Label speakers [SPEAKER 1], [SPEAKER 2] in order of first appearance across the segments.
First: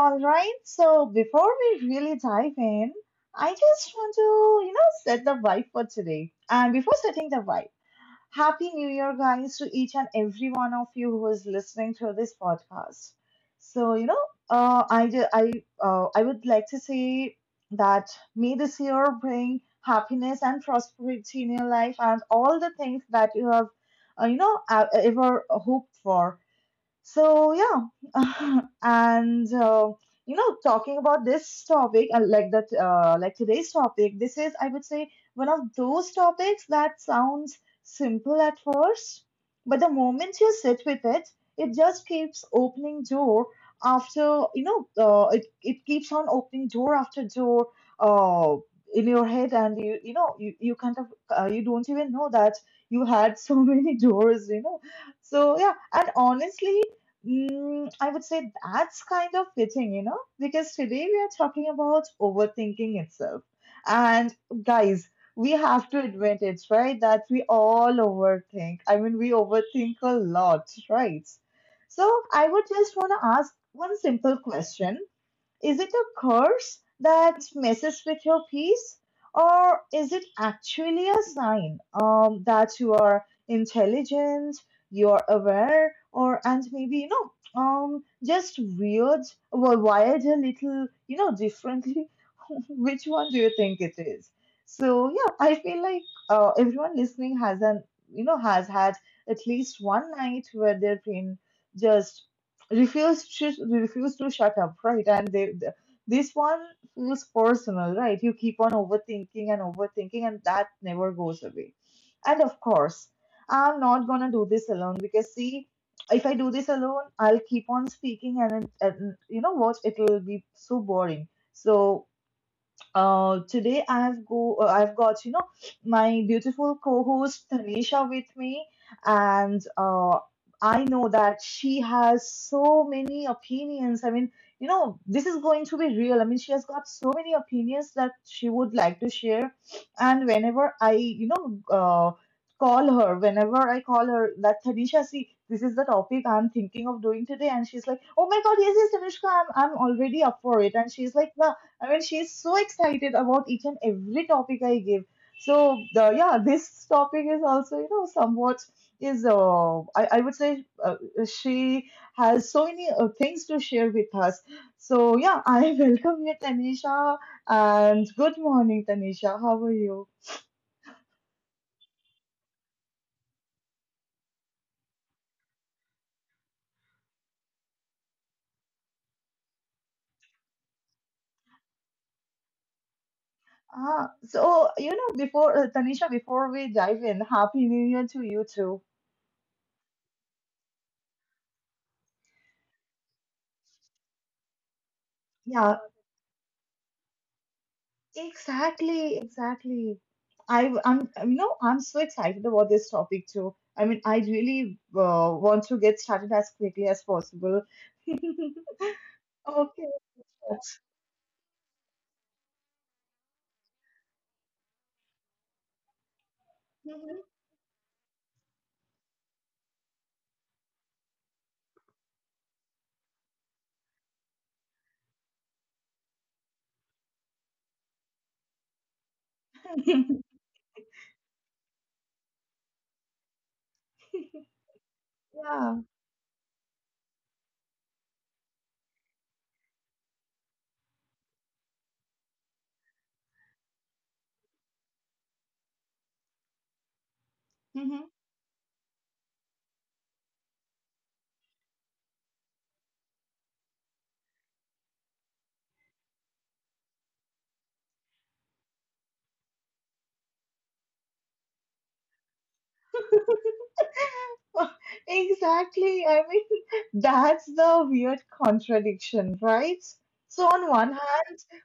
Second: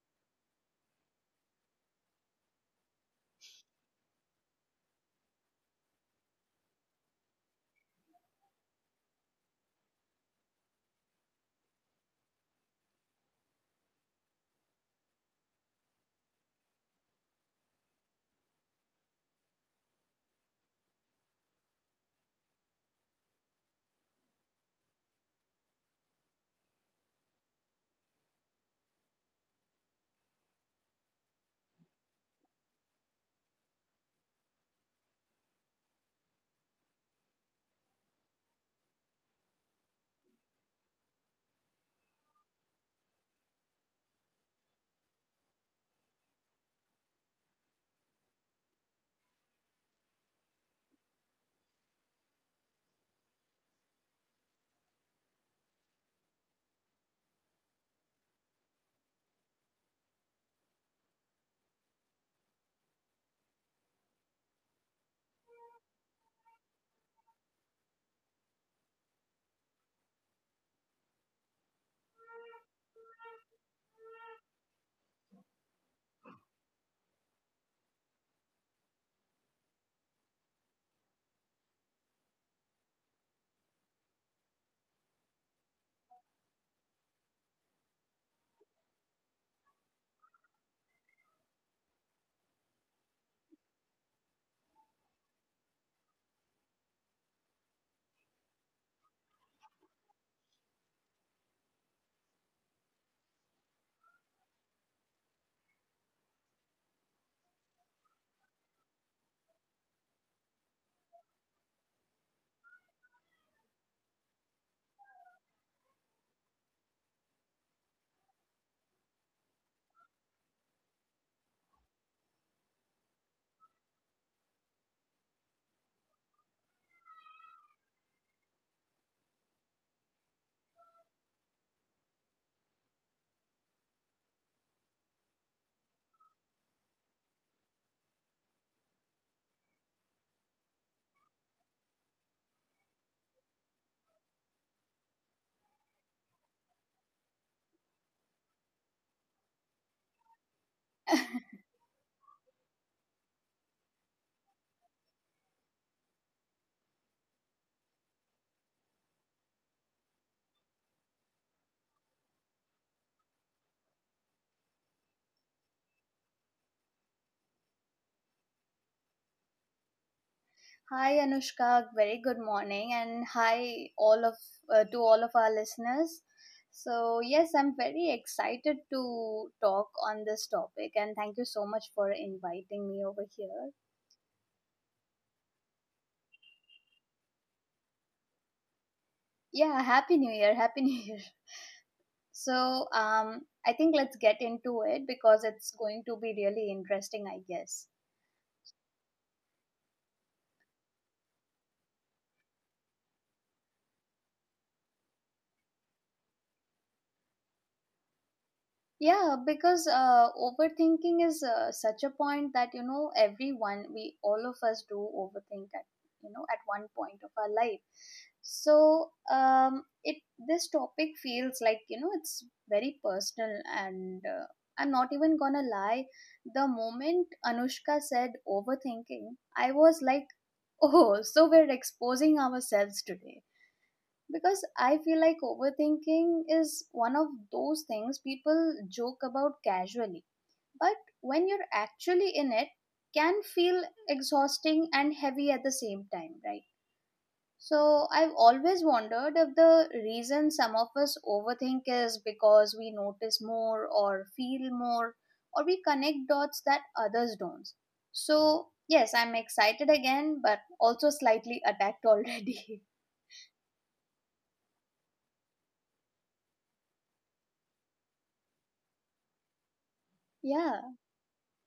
[SPEAKER 1] all right. So before we really dive in, I just want to, you know, set the vibe for today. And before setting the vibe, Happy New Year, guys, to each and every one of you who is listening to this podcast. So, you know, uh, I, ju- I, I would like to say that may this year bring happiness and prosperity in your life and all the things that you have, you know, ever hoped for so yeah, and you know, talking about this topic, like today's topic, this is, I would say, one of those topics that sounds simple at first, but the moment you sit with it, it just keeps opening door after, you know, it keeps on opening door after door, uh, in your head, and you don't even know that you had so many doors, you know. So yeah, and honestly, Mm, I would say that's kind of fitting, you know, because today we are talking about overthinking itself. And guys, we have to admit it, right? That we all overthink. I mean, we overthink a lot, right? So I would just want to ask one simple question, is it a curse that messes with your peace? Or is it actually a sign that you are intelligent, you are aware, or and maybe, you know, um, just weird, wired a little, you know, differently? Which one do you think it is? So, yeah, I feel like everyone listening has an, you know, has had at least one night where their brain just refused to shut up, right? This one feels personal, right? You keep on overthinking and overthinking, and that never goes away. And of course, I'm not gonna do this alone because see, if I do this alone, I'll keep on speaking, and you know what? It'll be so boring. So today I've got, you know, my beautiful co-host Tanisha with me, and I know that she has so many opinions. I mean, you know, this is going to be real. I mean, she has got so many opinions that she would like to share, and whenever I call her that Tanisha, see. This is the topic I'm thinking of doing today, and she's like, "Oh my God, yes, yes, Tanushka, I'm already up for it." And she's like, "Wow, I mean, she's so excited about each and every topic I give. This topic is also, you know, somewhat is I would say she has so many things to share with us. So yeah, I welcome you, Tanisha, and good morning, Tanisha. How are you?
[SPEAKER 2] Hi Anushka, very good morning, and hi all of to all of our listeners. So yes, I'm very excited to talk on this topic, and thank you so much for inviting me over here.
[SPEAKER 1] Ah, so you know, before Tanisha, before we dive in, happy New Year to you too.
[SPEAKER 2] Yeah, happy New Year, happy New Year. So um, I think let's get into it because it's
[SPEAKER 1] Yeah.
[SPEAKER 2] going to be really interesting, I guess.
[SPEAKER 1] Exactly, exactly. I'm, you know, I'm so excited about this topic too. I mean, I really want to get started as quickly as possible.
[SPEAKER 2] Yeah, because
[SPEAKER 1] Okay.
[SPEAKER 2] overthinking is such a point that you know everyone, we all of us do overthink at you know at one point of our life. So it This topic feels like you know it's very personal, and I'm not even gonna lie. The moment Anushka said overthinking, I was
[SPEAKER 1] Mhm.
[SPEAKER 2] like, oh, so we're exposing ourselves today because I feel like
[SPEAKER 1] Yeah.
[SPEAKER 2] overthinking is one of those things people joke about casually. But when you're actually in it, can feel exhausting and heavy at the same time, right?
[SPEAKER 1] Hmm.
[SPEAKER 2] So I've always wondered if the reason some of us overthink is because we notice more or feel more or we connect dots that others don't. So, yes, I'm excited again, but also slightly attacked already.
[SPEAKER 1] Exactly. I mean, that's the weird contradiction, right? So, on
[SPEAKER 2] yeah.
[SPEAKER 1] one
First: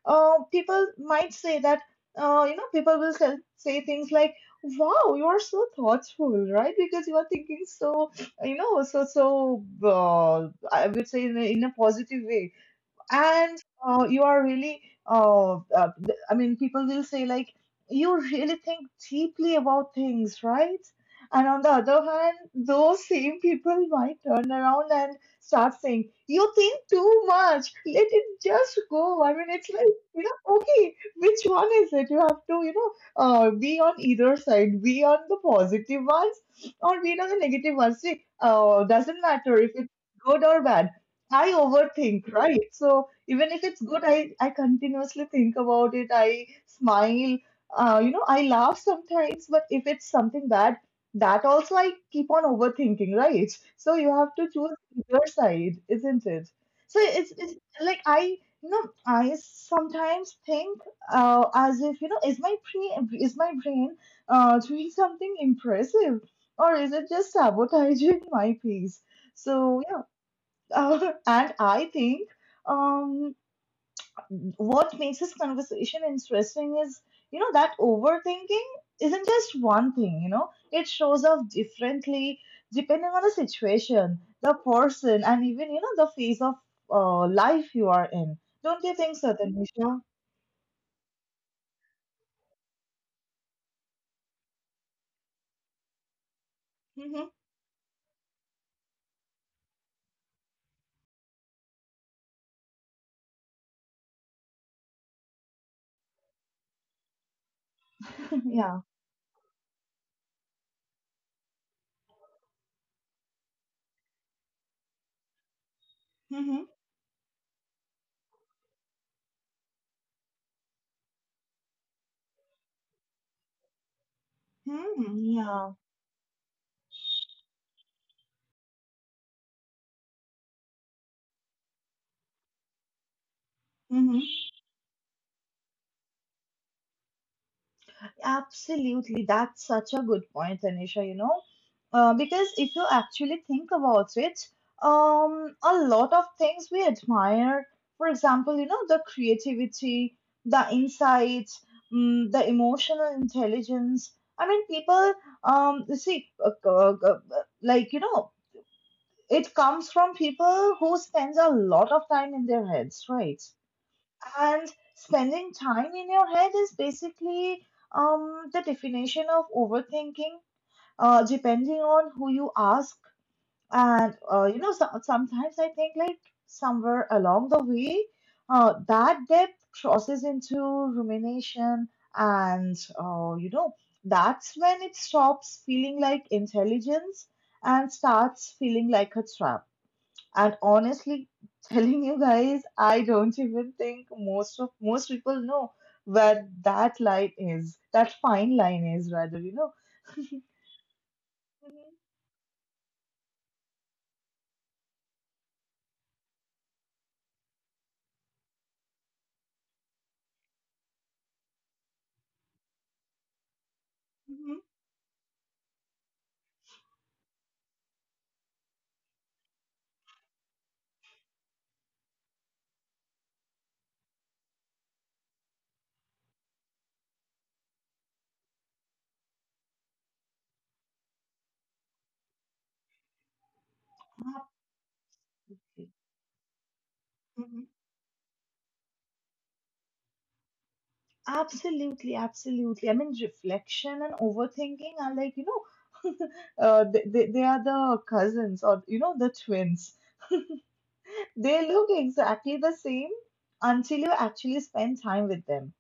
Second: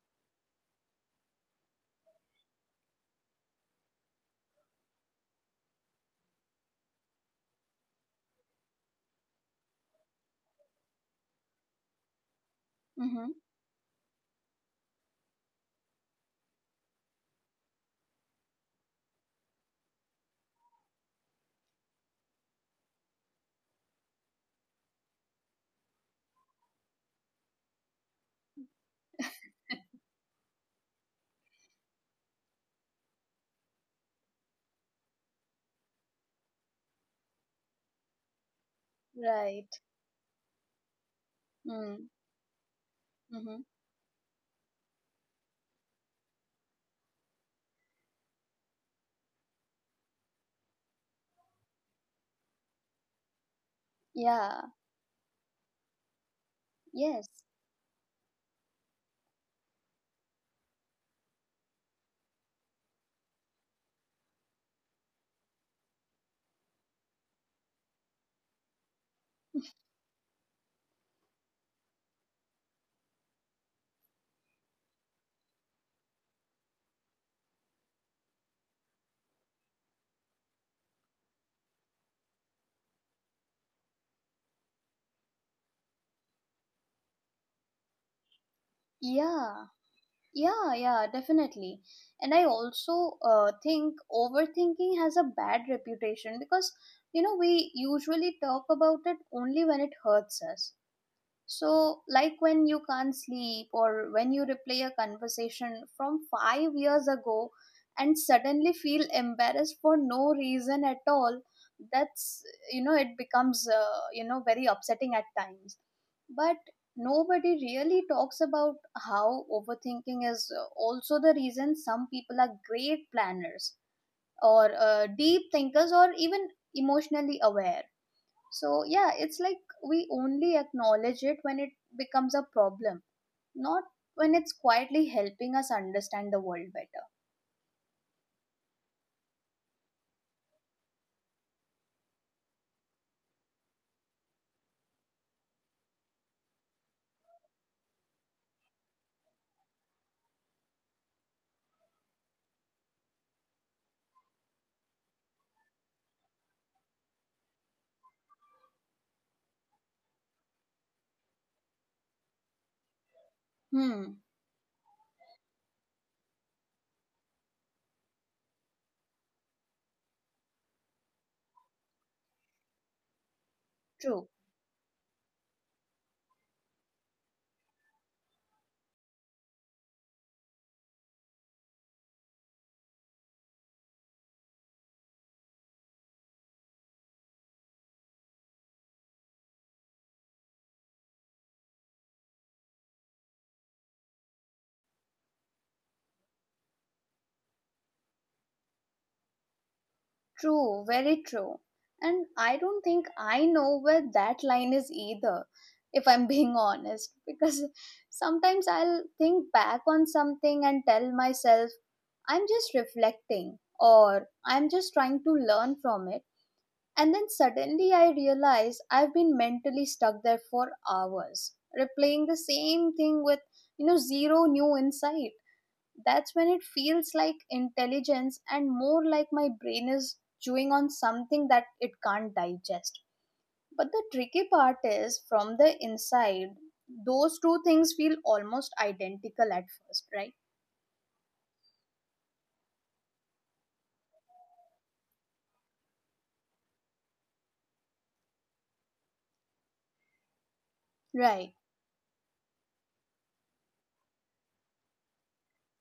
[SPEAKER 1] people might say that, you know, people will say things like, wow, you are so thoughtful, right? Because you are thinking so, you know, I would say in in a positive way,
[SPEAKER 2] Mm-hmm.
[SPEAKER 1] and you are really I mean, people will say like, you really think deeply about things, right? And on the other hand, those same people might turn around and start saying, you think too much, let it just go. I mean, it's like, you know, okay, which one is it? You have to, you know, be on either side, be on the positive ones or be on the negative ones, see. Doesn't matter if
[SPEAKER 2] Right.
[SPEAKER 1] it's good or bad, I
[SPEAKER 2] Mm,
[SPEAKER 1] overthink, right? So even
[SPEAKER 2] mm-hmm.
[SPEAKER 1] if it's good, I continuously think about it. I smile, you know, I laugh sometimes, but if it's something bad, that also I keep on overthinking, right? So you have to
[SPEAKER 2] Yeah,
[SPEAKER 1] choose your side, isn't it?
[SPEAKER 2] yes,
[SPEAKER 1] It's like I, you know, I sometimes think as if, you know, is my brain doing something impressive or is it just sabotaging my peace? So yeah, and I think um, what makes this conversation interesting is, you know, that overthinking isn't just one thing, you know, it shows up differently depending on the situation, the person, and even, you know, the phase of life you are in. Don't you think so,
[SPEAKER 2] yeah,
[SPEAKER 1] Tanisha?
[SPEAKER 2] yeah, definitely. And I also think overthinking has a bad reputation because, you
[SPEAKER 1] Mm-hmm.
[SPEAKER 2] know, we usually talk about it only when it hurts us. So, like when you can't sleep or when you replay a conversation from 5 years ago and suddenly
[SPEAKER 1] Yeah.
[SPEAKER 2] feel embarrassed for no reason at all, that's, you know, it becomes very upsetting at times. But
[SPEAKER 1] Mm-hmm.
[SPEAKER 2] nobody really talks about how overthinking is also the reason some people are great planners or deep
[SPEAKER 1] Mm-hmm.
[SPEAKER 2] thinkers or even emotionally aware. So, yeah, it's like we only acknowledge it when it becomes a problem, not
[SPEAKER 1] Yeah.
[SPEAKER 2] when it's quietly helping us understand the world better.
[SPEAKER 1] Absolutely, that's such a good point, Tanisha, you know, because if you actually think about it, a lot of things we admire, for example, you know, the creativity, the insights, mm, the emotional intelligence. I mean, people, um, you see, uh, uh, uh, like, you know, it comes from people who spends a lot of time in their heads, right?
[SPEAKER 2] Hmm,
[SPEAKER 1] And spending time in your head is basically the definition of overthinking, depending on who you ask. And
[SPEAKER 2] true,
[SPEAKER 1] you know, so, sometimes I think like somewhere along the way, that depth crosses into rumination, and you know, that's when it stops feeling like intelligence and starts feeling like a trap. And honestly, telling you guys, I don't even think most people know where that line is, that fine line is rather, you know.
[SPEAKER 2] true, very true. And I don't think I know where that line is either, if I'm being honest, because sometimes I'll think back on something and tell myself, I'm just reflecting, or
[SPEAKER 1] Mhm.
[SPEAKER 2] I'm just trying to learn from it. And then suddenly I realize I've been mentally stuck there for hours, replaying the same thing with, you know, zero new insight. That's when it feels like intelligence and more like my brain is chewing on something that it can't digest. But the tricky part is from the
[SPEAKER 1] Absolutely.
[SPEAKER 2] inside, those two
[SPEAKER 1] Mhm.
[SPEAKER 2] things feel almost identical at first, right?
[SPEAKER 1] Absolutely, absolutely. I mean, reflection and overthinking are like, you know, they are the cousins or, you know, the twins.
[SPEAKER 2] Right.
[SPEAKER 1] They look exactly the same until you actually spend time with them.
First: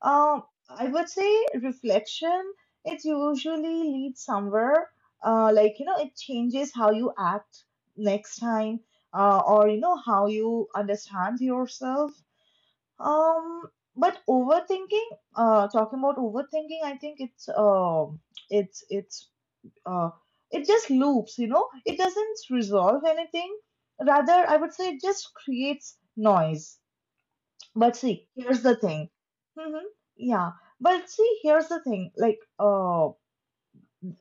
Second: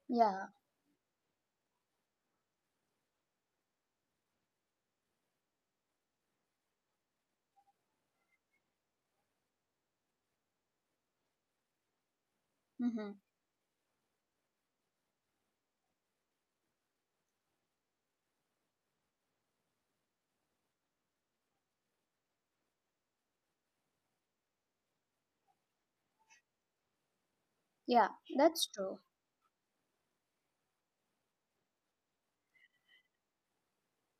[SPEAKER 1] Um,
[SPEAKER 2] Yeah.
[SPEAKER 1] I would say reflection, it usually leads somewhere. Like, you know, it changes how you act next time, or, you know, how you understand yourself.
[SPEAKER 2] Hmm.
[SPEAKER 1] Um, but overthinking, talking about overthinking, I think it's, it's, uh, it just loops, you know, it doesn't resolve anything. Rather, I would say it just creates noise. But
[SPEAKER 2] Yeah,
[SPEAKER 1] see, here's
[SPEAKER 2] that's
[SPEAKER 1] the
[SPEAKER 2] true.
[SPEAKER 1] thing. Mm-hmm. Yeah. But see, here's the thing. Like,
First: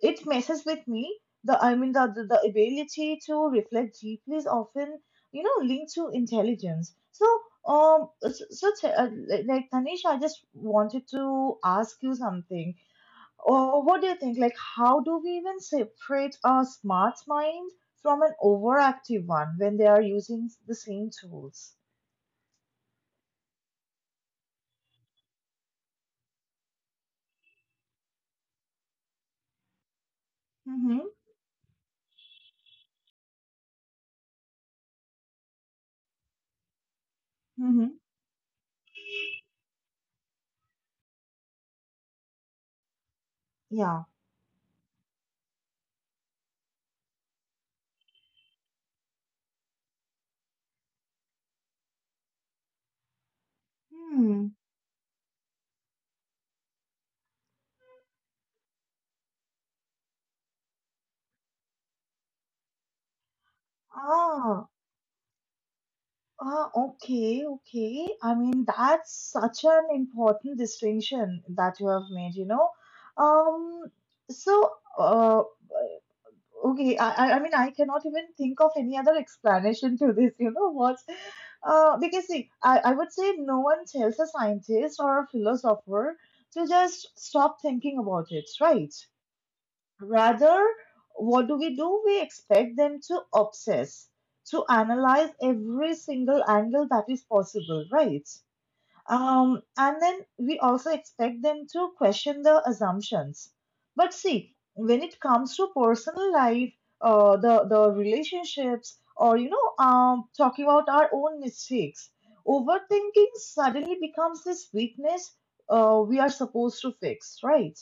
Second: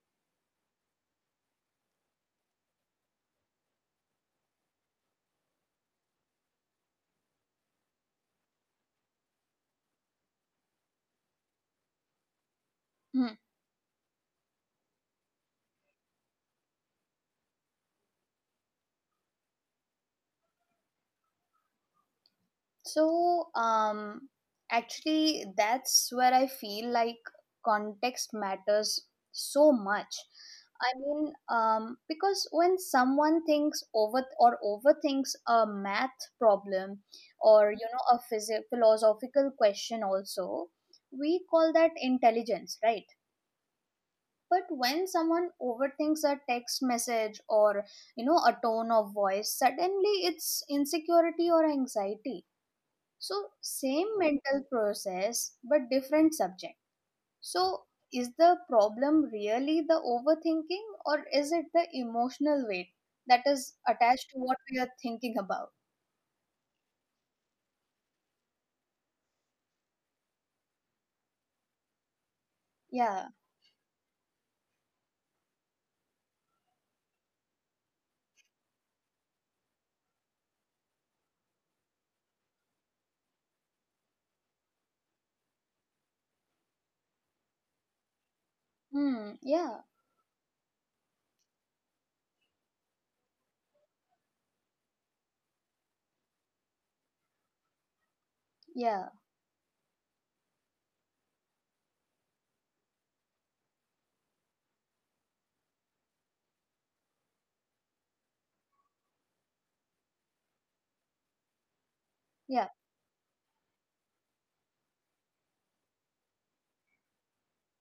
[SPEAKER 1] it messes with me. The I mean, The ability to reflect deeply is often, you know, linked to intelligence. So, like Tanisha, I just wanted to ask you something.
[SPEAKER 2] Hmm.
[SPEAKER 1] What do you think? Like, how do we even separate a smart mind from an overactive one when they are using the same tools?
[SPEAKER 2] So, um, Actually, that's where I feel like context matters so much.
[SPEAKER 1] Mm-hmm.
[SPEAKER 2] Because when someone thinks over or overthinks a math problem or you
[SPEAKER 1] Mm-hmm.
[SPEAKER 2] know a philosophical question, also we call that intelligence, right?
[SPEAKER 1] Yeah.
[SPEAKER 2] But when someone overthinks a text message or you know a tone of voice, suddenly it's insecurity or anxiety. So, same
[SPEAKER 1] Hmm.
[SPEAKER 2] mental process but different subject. So, is the problem really the overthinking or is it the emotional weight that is attached to what
[SPEAKER 1] Ah,
[SPEAKER 2] we are thinking about?
[SPEAKER 1] ah, okay, okay. I mean, that's such an important distinction that you have made, you know.
[SPEAKER 2] Yeah.
[SPEAKER 1] Um, so, uh, okay, I mean, I cannot even think of any other explanation to this, you know, what? Because see, I would say no one tells a scientist or a philosopher to just stop thinking about it, right?
[SPEAKER 2] Hmm. Yeah.
[SPEAKER 1] Rather, what do? We expect them to obsess, to analyze every single angle that is possible, right?
[SPEAKER 2] Yeah.
[SPEAKER 1] And then we also expect them to question the assumptions. But see, when it comes to personal life, the relationships, or you know, talking about our own mistakes,
[SPEAKER 2] Yeah.
[SPEAKER 1] overthinking suddenly becomes this weakness we are supposed to fix, right?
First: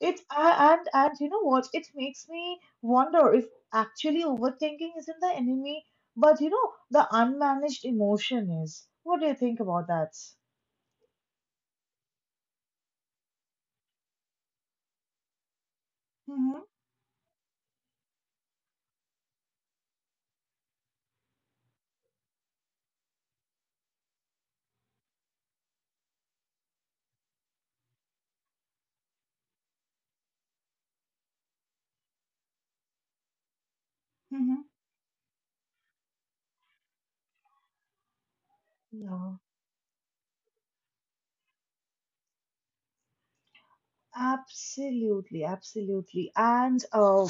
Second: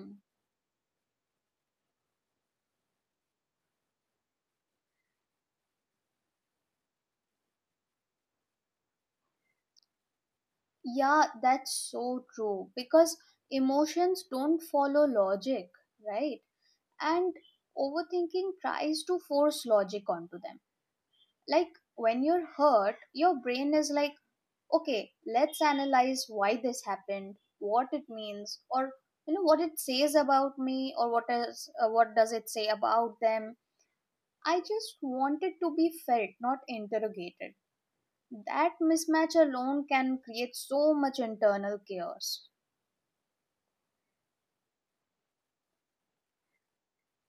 [SPEAKER 1] It a- And you know what? It makes me wonder if actually overthinking isn't the enemy, but you know, the unmanaged emotion is. What do you think about that?
[SPEAKER 2] Yeah, that's so true because emotions don't follow logic, right?
[SPEAKER 1] Mm-hmm,
[SPEAKER 2] And overthinking tries to force logic onto them. Like when you're hurt, your brain is like, okay, let's analyze why this happened, what it means, or you know what it says about me, or what does it say about them. I
[SPEAKER 1] mm-hmm.
[SPEAKER 2] just want it to be felt, not interrogated. That mismatch
[SPEAKER 1] Yeah,
[SPEAKER 2] alone can create so much internal chaos.
[SPEAKER 1] absolutely, absolutely. And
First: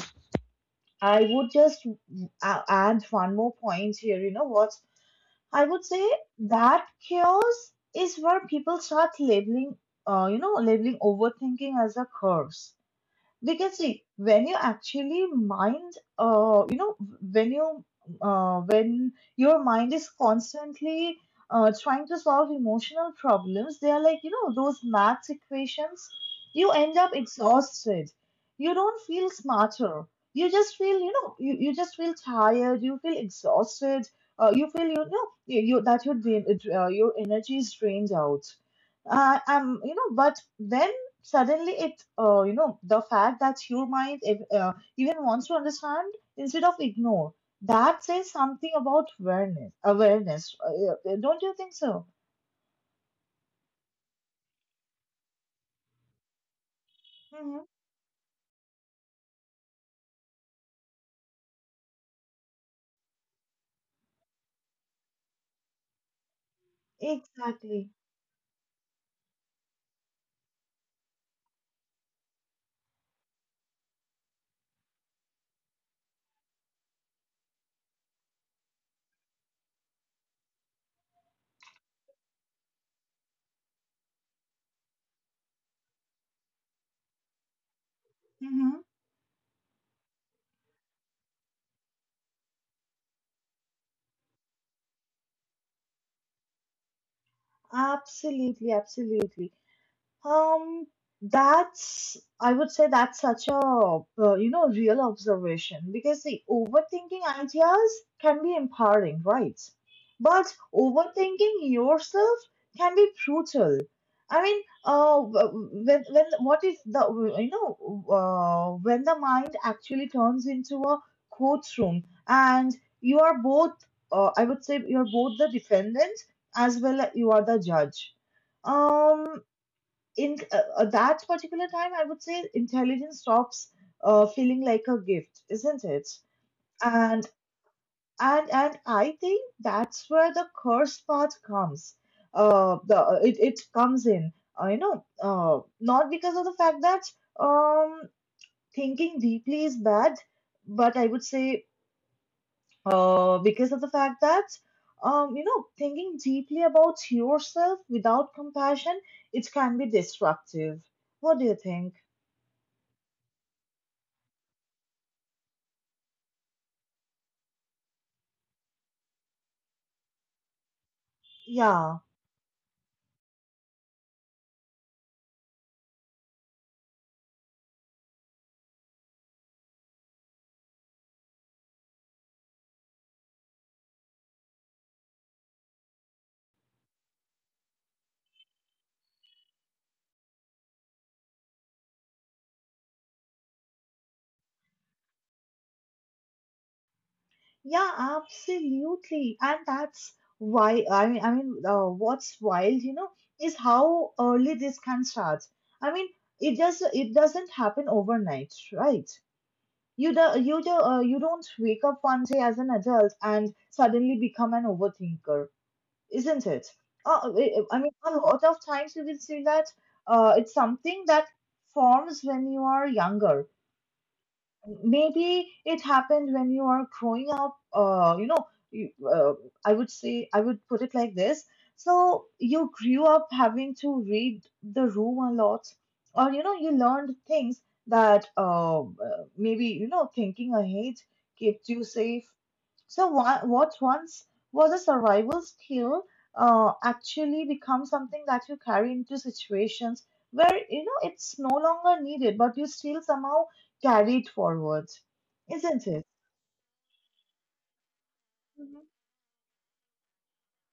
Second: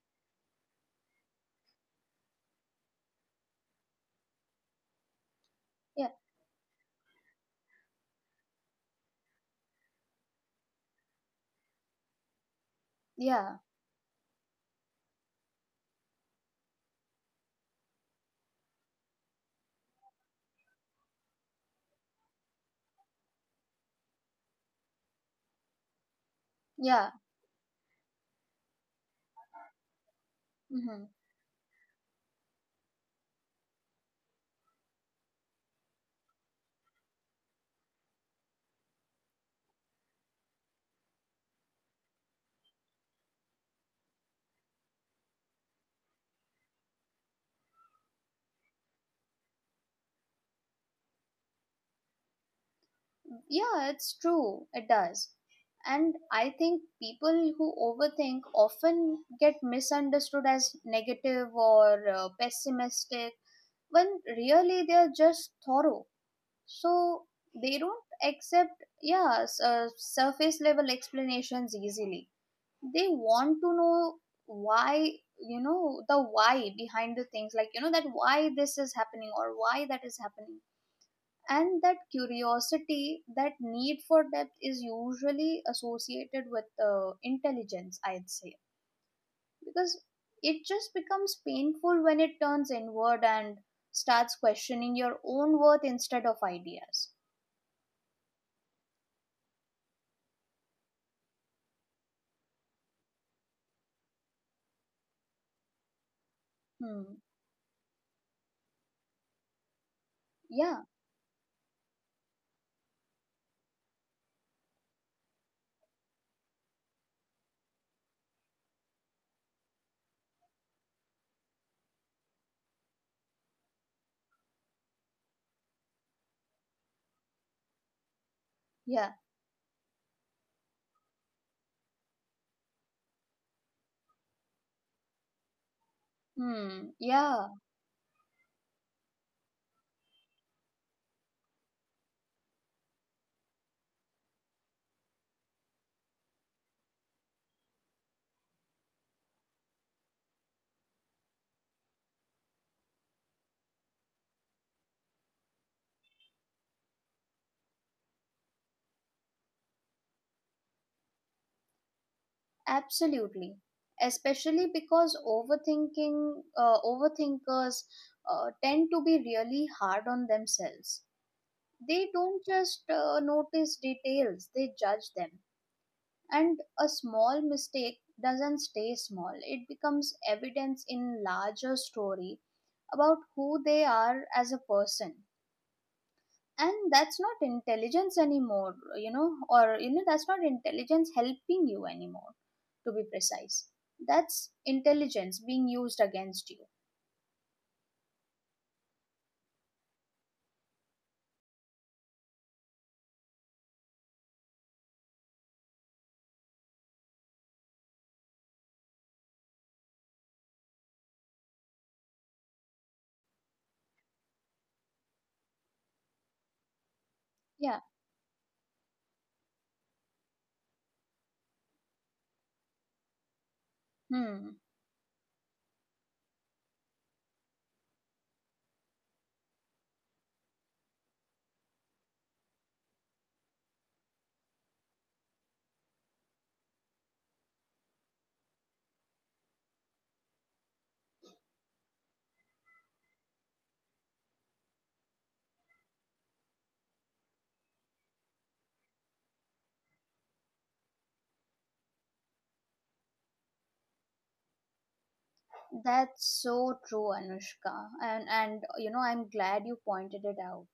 [SPEAKER 1] I would just add one more point here. You know what? I would say
[SPEAKER 2] yeah
[SPEAKER 1] that chaos is where people start labeling, you know, labeling overthinking as a curse. We
[SPEAKER 2] yeah
[SPEAKER 1] can see, when you actually mind you know, when you when your mind is constantly trying to solve emotional problems, they are like, you know, those maths equations, you end
[SPEAKER 2] yeah
[SPEAKER 1] up exhausted, you don't feel smarter, you just feel,
[SPEAKER 2] Hmm.
[SPEAKER 1] you know, you just feel tired, you feel exhausted, you feel, you know, you, that your drain, your energy is drained out, you know, but then suddenly it you know, the fact that your mind even wants to understand instead of ignore, that says something about awareness. Don't you think so?
[SPEAKER 2] Yeah, it's true, it does. And I think people
[SPEAKER 1] Hmm.
[SPEAKER 2] who overthink often get misunderstood as negative or pessimistic when really they're just thorough. So they
[SPEAKER 1] Exactly.
[SPEAKER 2] don't accept surface level explanations easily. They want to know why, you know, the why behind the things, like you know that why this is happening or why that is happening. And that curiosity, that need for depth, is usually associated with intelligence, I'd say.
[SPEAKER 1] Hmm.
[SPEAKER 2] Because it just becomes painful when it turns inward and starts questioning your own worth instead of ideas.
[SPEAKER 1] Absolutely, absolutely. Um, that's, I would say that's such a, you know, real observation because the
[SPEAKER 2] Hmm.
[SPEAKER 1] overthinking ideas can be empowering, right? But
[SPEAKER 2] Yeah.
[SPEAKER 1] overthinking yourself can be brutal. I mean, when, what if the, you know, when the mind actually turns into a courtroom and you are both, I would say you're both the defendant as well as you are the judge.
[SPEAKER 2] Yeah.
[SPEAKER 1] Um, in that particular time, I would say intelligence stops feeling like a gift, isn't it?
[SPEAKER 2] Hmm.
[SPEAKER 1] And
[SPEAKER 2] Yeah.
[SPEAKER 1] and I think that's where the curse part comes. The it it comes in. Not because of the fact that um thinking deeply is bad, but I would say because of the fact that thinking deeply about yourself without compassion, it can be destructive. What do you think?
[SPEAKER 2] Absolutely. Especially because overthinkers tend to be really hard on themselves.
[SPEAKER 1] Yeah,
[SPEAKER 2] They don't just notice details; they judge them. And a small mistake doesn't stay small, it becomes evidence in larger story about who they are as a person. And that's not intelligence anymore, you know, that's not intelligence helping you anymore, to be precise. That's intelligence being used against you.
[SPEAKER 1] yeah, absolutely. And that's why what's wild, you know, is how early this can start. I mean, it doesn't happen overnight, right? You don't wake up one day as an adult and suddenly become an overthinker, isn't it? I
[SPEAKER 2] Yeah.
[SPEAKER 1] mean, a lot of times you will see that it's something that forms when you are younger.
[SPEAKER 2] Hmm.
[SPEAKER 1] Maybe it happened when you are growing up. You, uh, I would say I would put it like this: so you grew up having to read the room a lot, or you know, you learned things that, maybe, you know, thinking ahead kept you safe. So what once was a survival skill actually becomes something that you carry into situations where, you know, it's no longer needed, but you still somehow carried forwards, isn't it?
[SPEAKER 2] That's so true, Anushka. And
[SPEAKER 1] Mhm.
[SPEAKER 2] you know, I'm glad you pointed it out.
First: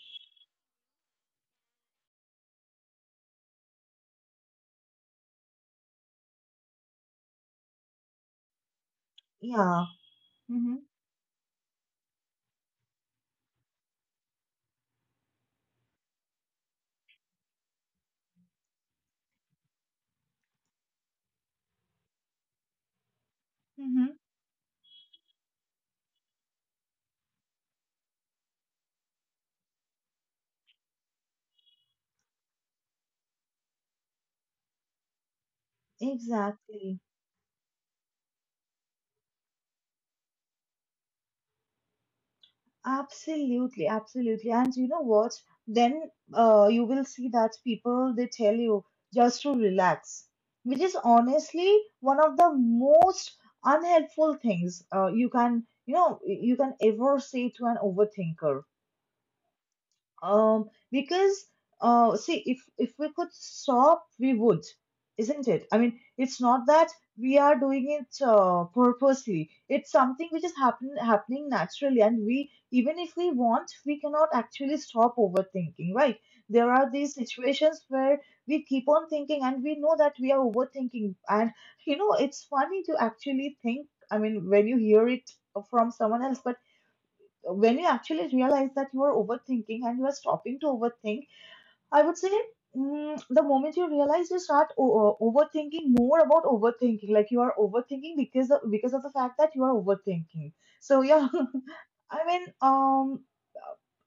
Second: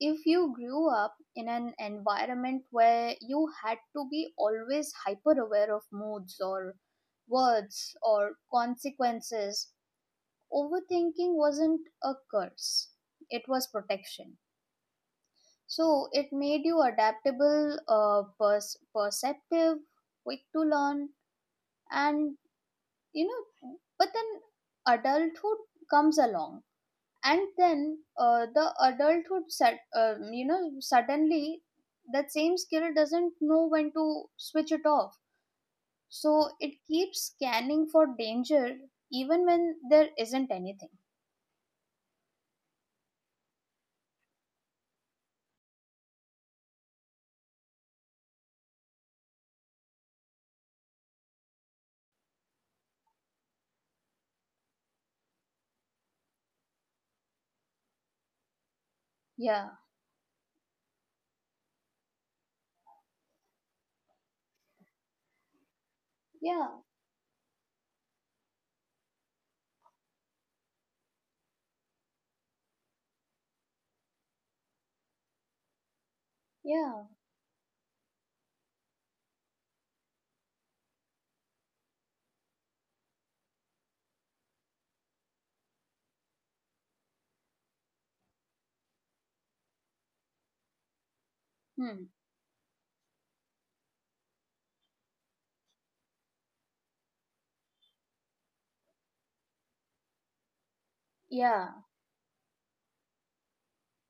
[SPEAKER 2] If you grew up in an environment where you had to be always hyper aware of moods or words or consequences,
[SPEAKER 1] Yeah. Hmm.
[SPEAKER 2] overthinking wasn't a curse, it was protection. So it made you adaptable, perceptive, quick to learn, and you know,
[SPEAKER 1] Hmm.
[SPEAKER 2] but then adulthood comes along, and then you know suddenly that same skill doesn't know when to switch it off. So it
[SPEAKER 1] Exactly.
[SPEAKER 2] keeps scanning for danger even when there isn't anything.
[SPEAKER 1] Absolutely. Absolutely. And you know what? Then you will see that people they tell you just to relax, which is honestly one of the most unhelpful things you can, you know, you can ever say to an overthinker.
[SPEAKER 2] yeah
[SPEAKER 1] Because see, if we could stop, we would, isn't it? I mean, it's not
[SPEAKER 2] yeah
[SPEAKER 1] that we are doing it purposely. It's something which is happening naturally, and we, even if we want, we cannot actually stop overthinking, right? There are
[SPEAKER 2] yeah
[SPEAKER 1] these situations where we keep on thinking, and we know that we are overthinking, and you know, it's funny to actually think. I mean, when you hear it from someone else, but when you actually realize that you are overthinking and you are stopping to overthink, I
[SPEAKER 2] Hmm.
[SPEAKER 1] would say the moment you realize you start overthinking more about overthinking, like you are overthinking because of the fact that you are overthinking. So yeah,
[SPEAKER 2] Yeah.
[SPEAKER 1] I mean,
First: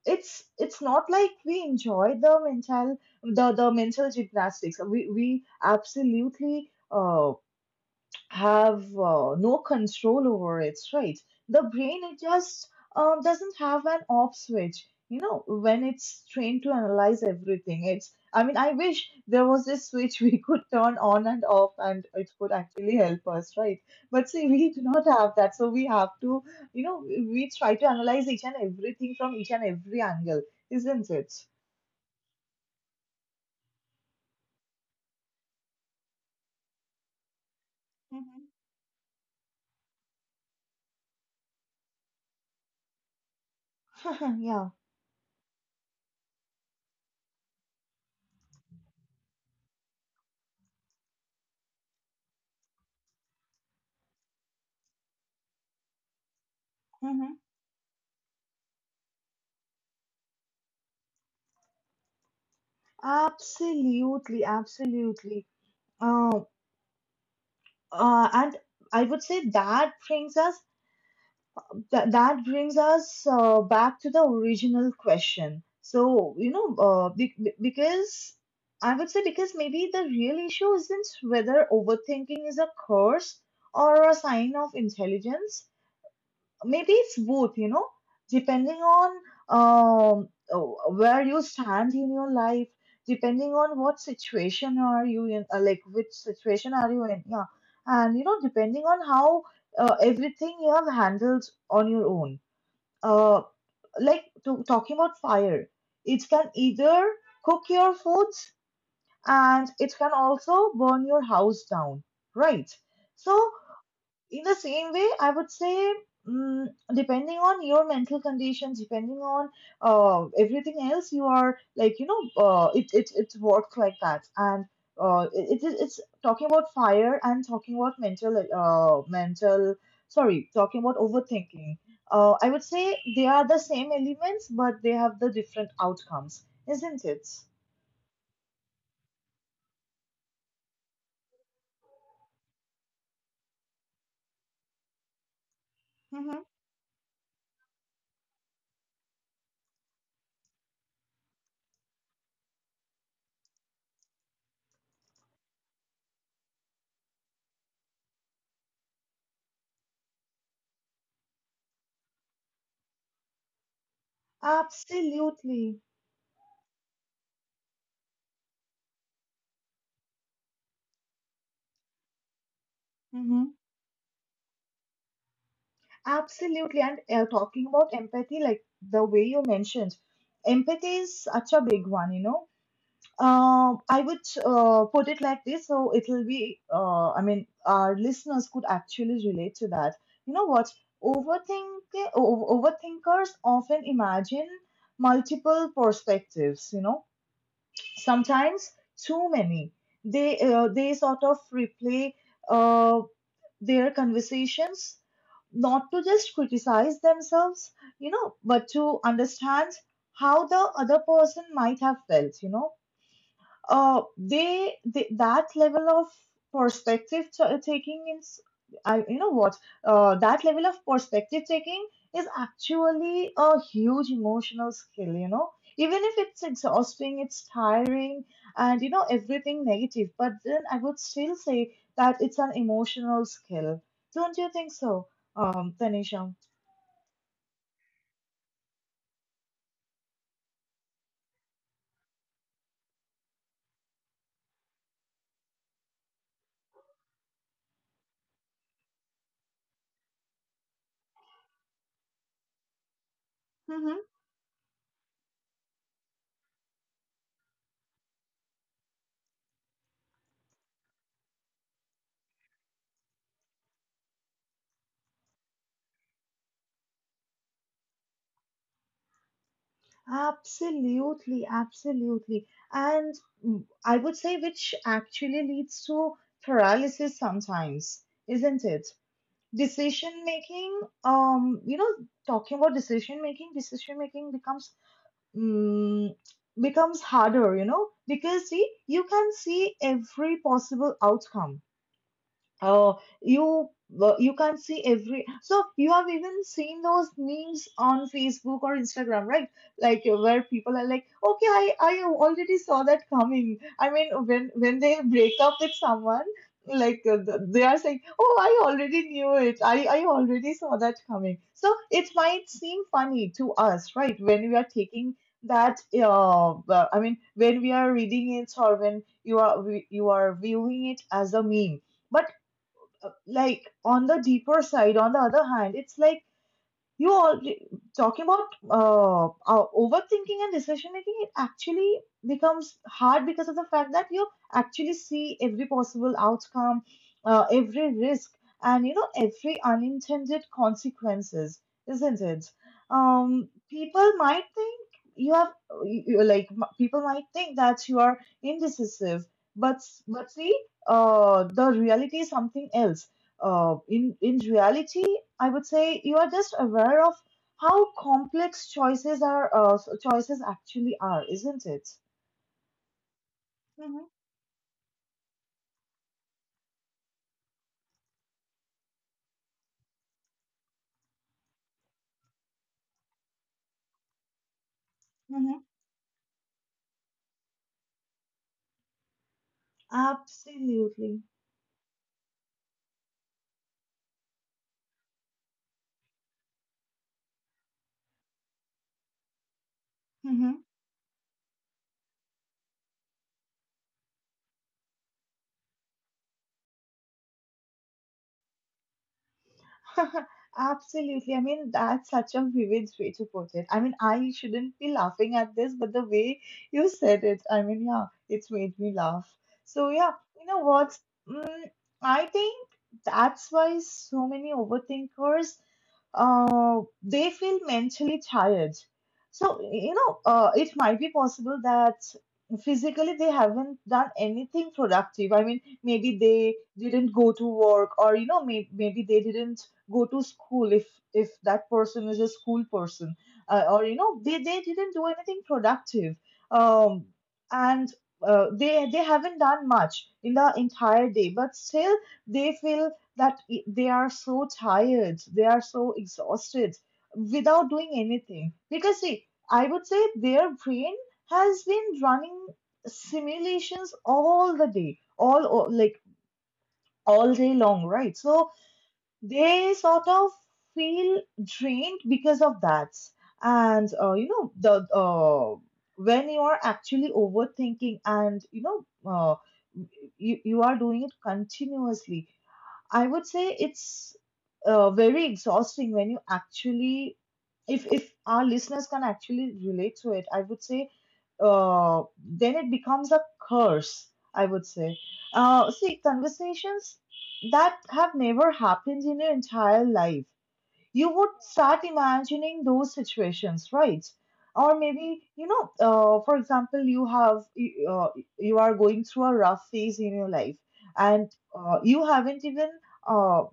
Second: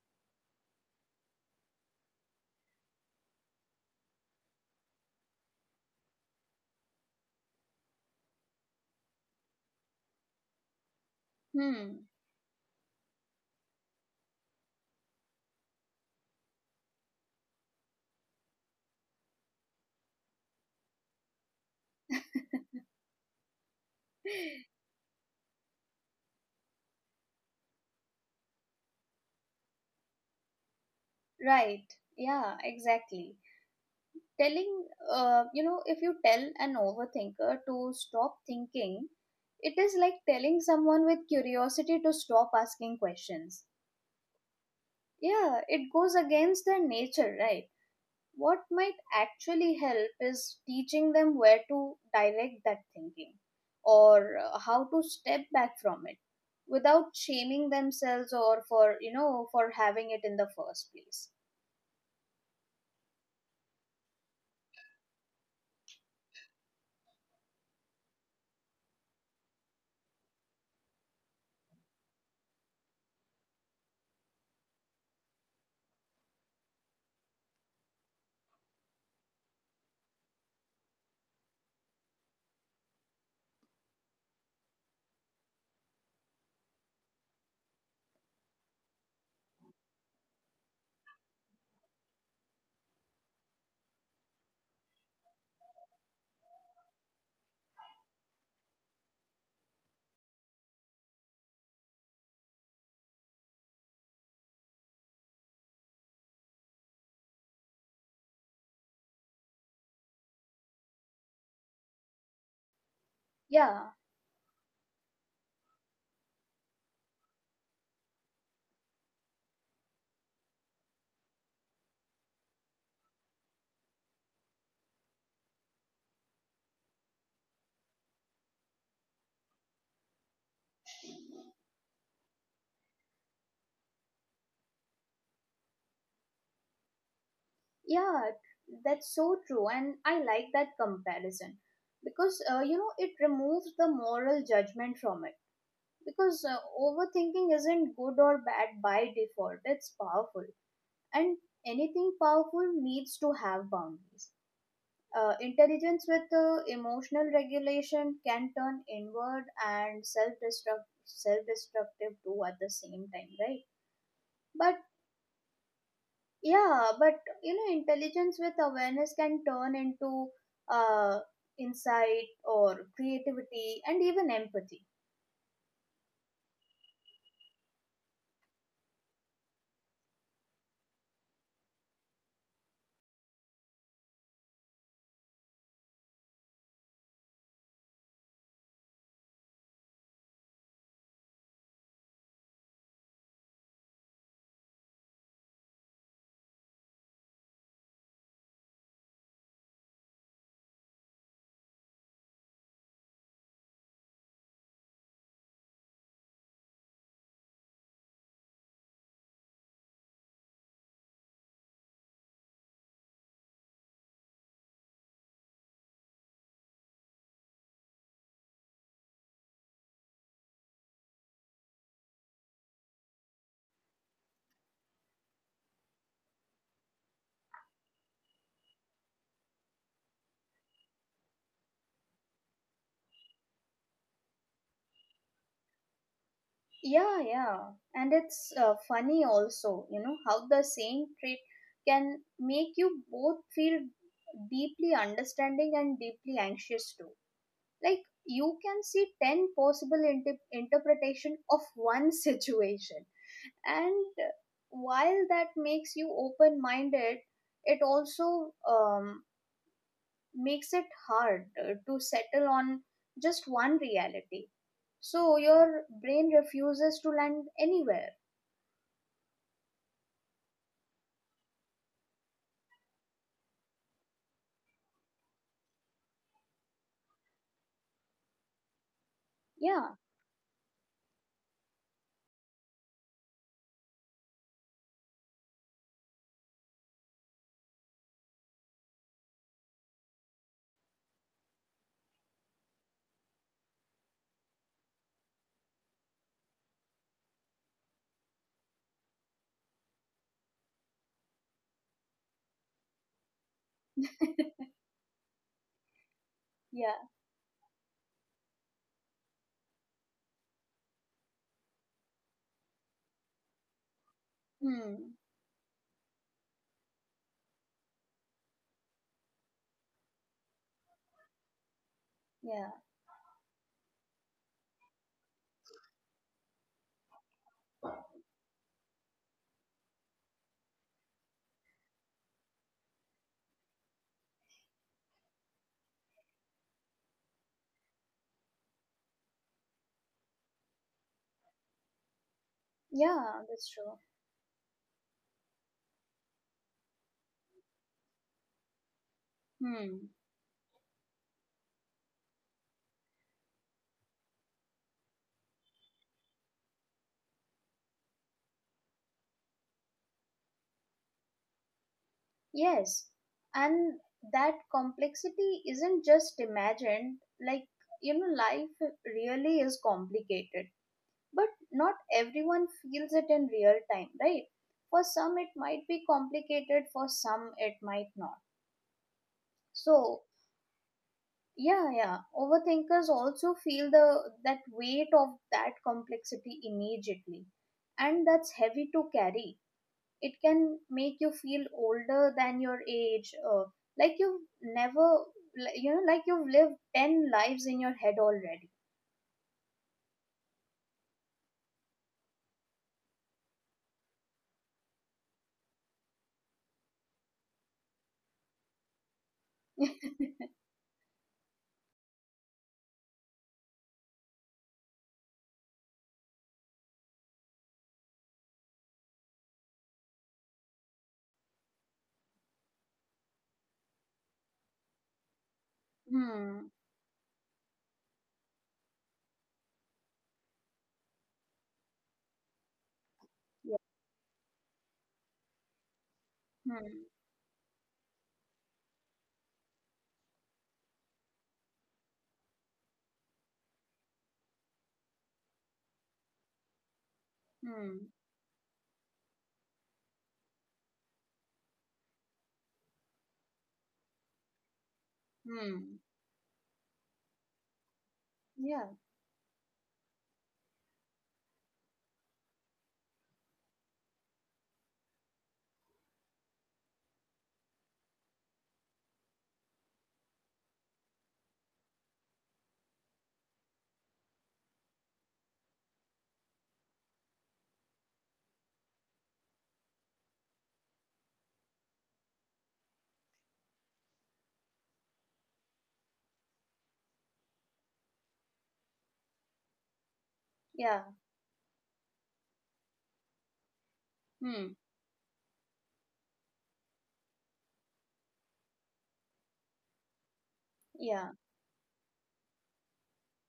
[SPEAKER 1] it's not like we enjoy the mental gymnastics. We absolutely have no control over it, right? The brain,
[SPEAKER 2] Hmm.
[SPEAKER 1] it just doesn't have an off switch. You know, when it's trained to analyze everything, it's. I mean, I wish there was this switch we could turn on and off, and it could actually help us, right? But see, we do not have that, so we have to, you know, we try to analyze each and everything from each and every angle, isn't it?
[SPEAKER 2] Right, yeah, exactly. telling You know, if you tell an overthinker to stop thinking, it is like telling someone with curiosity to stop asking questions.
[SPEAKER 1] Mm-hmm. Yeah.
[SPEAKER 2] Yeah, it goes against their nature, right? What might actually help is teaching them where to direct that thinking or how to step back from it without
[SPEAKER 1] Mm-hmm.
[SPEAKER 2] shaming themselves or for, you know, for having it in the first place.
[SPEAKER 1] Absolutely, absolutely. Um, and I would say that brings us, that, that brings us back to the original question. So you know, because I would say, because maybe the real issue isn't whether overthinking is a curse or a sign of intelligence. Maybe it's both, you know, depending on, um where you stand in your life, depending on what situation are you in, which situation are you in, yeah, and you know, depending on how everything you have handled on your own. uh like to, talking about fire, it can either cook your foods, and it can also burn your house down, right? So
[SPEAKER 2] Yeah,
[SPEAKER 1] in the same way, I would say, mm, depending on your mental conditions, depending on everything else you are, like, you know, it, it works like that. And it's talking about fire and talking about mental sorry, talking about overthinking. I would say they are the same elements but they have the different outcomes, isn't it?
[SPEAKER 2] yeah, that's so true. And I like that comparison because, you know, it removes the moral judgment from it.
[SPEAKER 1] Mm-hmm.
[SPEAKER 2] Because overthinking isn't good or bad by default, it's powerful, and anything powerful needs to have boundaries. Intelligence with emotional regulation can turn inward and self-destructive too at the same time, right? But
[SPEAKER 1] Absolutely.
[SPEAKER 2] yeah, but you know, intelligence with awareness can turn into uh, insight or creativity and even empathy.
[SPEAKER 1] Absolutely. And talking about empathy, like the way you mentioned, empathy is such a big one, you know. I would put it like this, so it will be, I mean, our listeners could actually relate to that. You know what? Overthink, Overthinkers often imagine multiple perspectives, you know, sometimes too many. They sort of replay uh their conversations, not to just criticize themselves, you know, but to understand how the other person might have felt, you know. They That level of perspective taking is, I, you know what, that level of perspective taking is actually a huge emotional skill, you know, even if it's exhausting, it's tiring, and you know, everything negative, but then I would still say that it's an emotional skill. Don't you think so, Tanisha?
[SPEAKER 2] Yeah, yeah. And it's funny also, you know, how the same trait can make you both feel deeply understanding and deeply anxious too. Like you can see 10 possible interpretation of one situation. And while that makes you open-minded, it also makes it hard to settle on just one reality. So your brain refuses to land anywhere.
[SPEAKER 1] Absolutely, absolutely. And I would say, which actually leads to paralysis sometimes, isn't it?
[SPEAKER 2] Yeah,
[SPEAKER 1] Decision making, you know, talking about decision making becomes mm becomes harder, you know, because see, you can see every possible outcome. Oh, you, well, you can't see every. So you have even seen those memes on Facebook or Instagram, right? Like where people are like, "Okay, I already saw that coming." I mean, when they break up with someone, like
[SPEAKER 2] yeah,
[SPEAKER 1] they are saying, "Oh, I already knew it. I already saw that coming." So it might seem funny to us, right? When we are taking
[SPEAKER 2] hmm,
[SPEAKER 1] that, well, I mean, when we are reading it or when you are, you are viewing it as a meme. But
[SPEAKER 2] yeah,
[SPEAKER 1] like on the deeper side, on the other hand, it's like you all talking about overthinking and decision making, it actually becomes hard because of the fact that you actually see every possible outcome, every risk, and you know, every unintended consequences, isn't it?
[SPEAKER 2] yeah, that's true.
[SPEAKER 1] People might think you have people might think that you are indecisive,
[SPEAKER 2] Hmm,
[SPEAKER 1] but see, the reality is something else. In reality, I would say you are just aware of how complex choices are, choices actually are, isn't it?
[SPEAKER 2] yes.
[SPEAKER 1] Mm-hmm.
[SPEAKER 2] And that complexity isn't just imagined, like, you know, life really is complicated, but not everyone feels it in real time, right? For some, it
[SPEAKER 1] Mm-hmm.
[SPEAKER 2] might be complicated, for some, it might not. So,
[SPEAKER 1] Absolutely.
[SPEAKER 2] yeah, overthinkers also feel the that weight of that complexity immediately, and that's heavy to carry. It can make you feel older than your age, like you've never li- you know, like you've lived 10 lives in your head already.
[SPEAKER 1] Absolutely. I mean, that's such a vivid way to put it. I mean, I shouldn't be laughing at this, but the way you said it, I mean, yeah, it's made me laugh. So, yeah, you know what? Mm, I think that's why so many overthinkers they feel mentally tired. So, you know, it might be possible that physically they haven't done anything productive. I mean, maybe they
[SPEAKER 2] hmm
[SPEAKER 1] didn't go to work, or, you know, maybe they didn't go to school if that person is a school person,
[SPEAKER 2] yeah.
[SPEAKER 1] or you know, they didn't do anything productive. Um
[SPEAKER 2] hmm
[SPEAKER 1] and They haven't done much in the entire day, but still they feel that, they are so tired, they are so exhausted without doing
[SPEAKER 2] hmm
[SPEAKER 1] anything, because see, I would say their brain has been running simulations all the day, all like
[SPEAKER 2] hmm
[SPEAKER 1] all day long, right? So
[SPEAKER 2] yeah
[SPEAKER 1] they sort of feel drained because of that. And you know the when you are actually overthinking and you know, you you are doing it continuously, I would say it's very exhausting. When you actually, if our listeners can actually relate to it, I would say, then it becomes a curse. I would say, see, conversations that have never happened in your entire life,
[SPEAKER 2] yeah
[SPEAKER 1] you would start imagining those situations, right? Or
[SPEAKER 2] hmm
[SPEAKER 1] maybe, you know, for example, you have you are going through a rough phase in your life, and
[SPEAKER 2] yeah
[SPEAKER 1] you haven't even uh,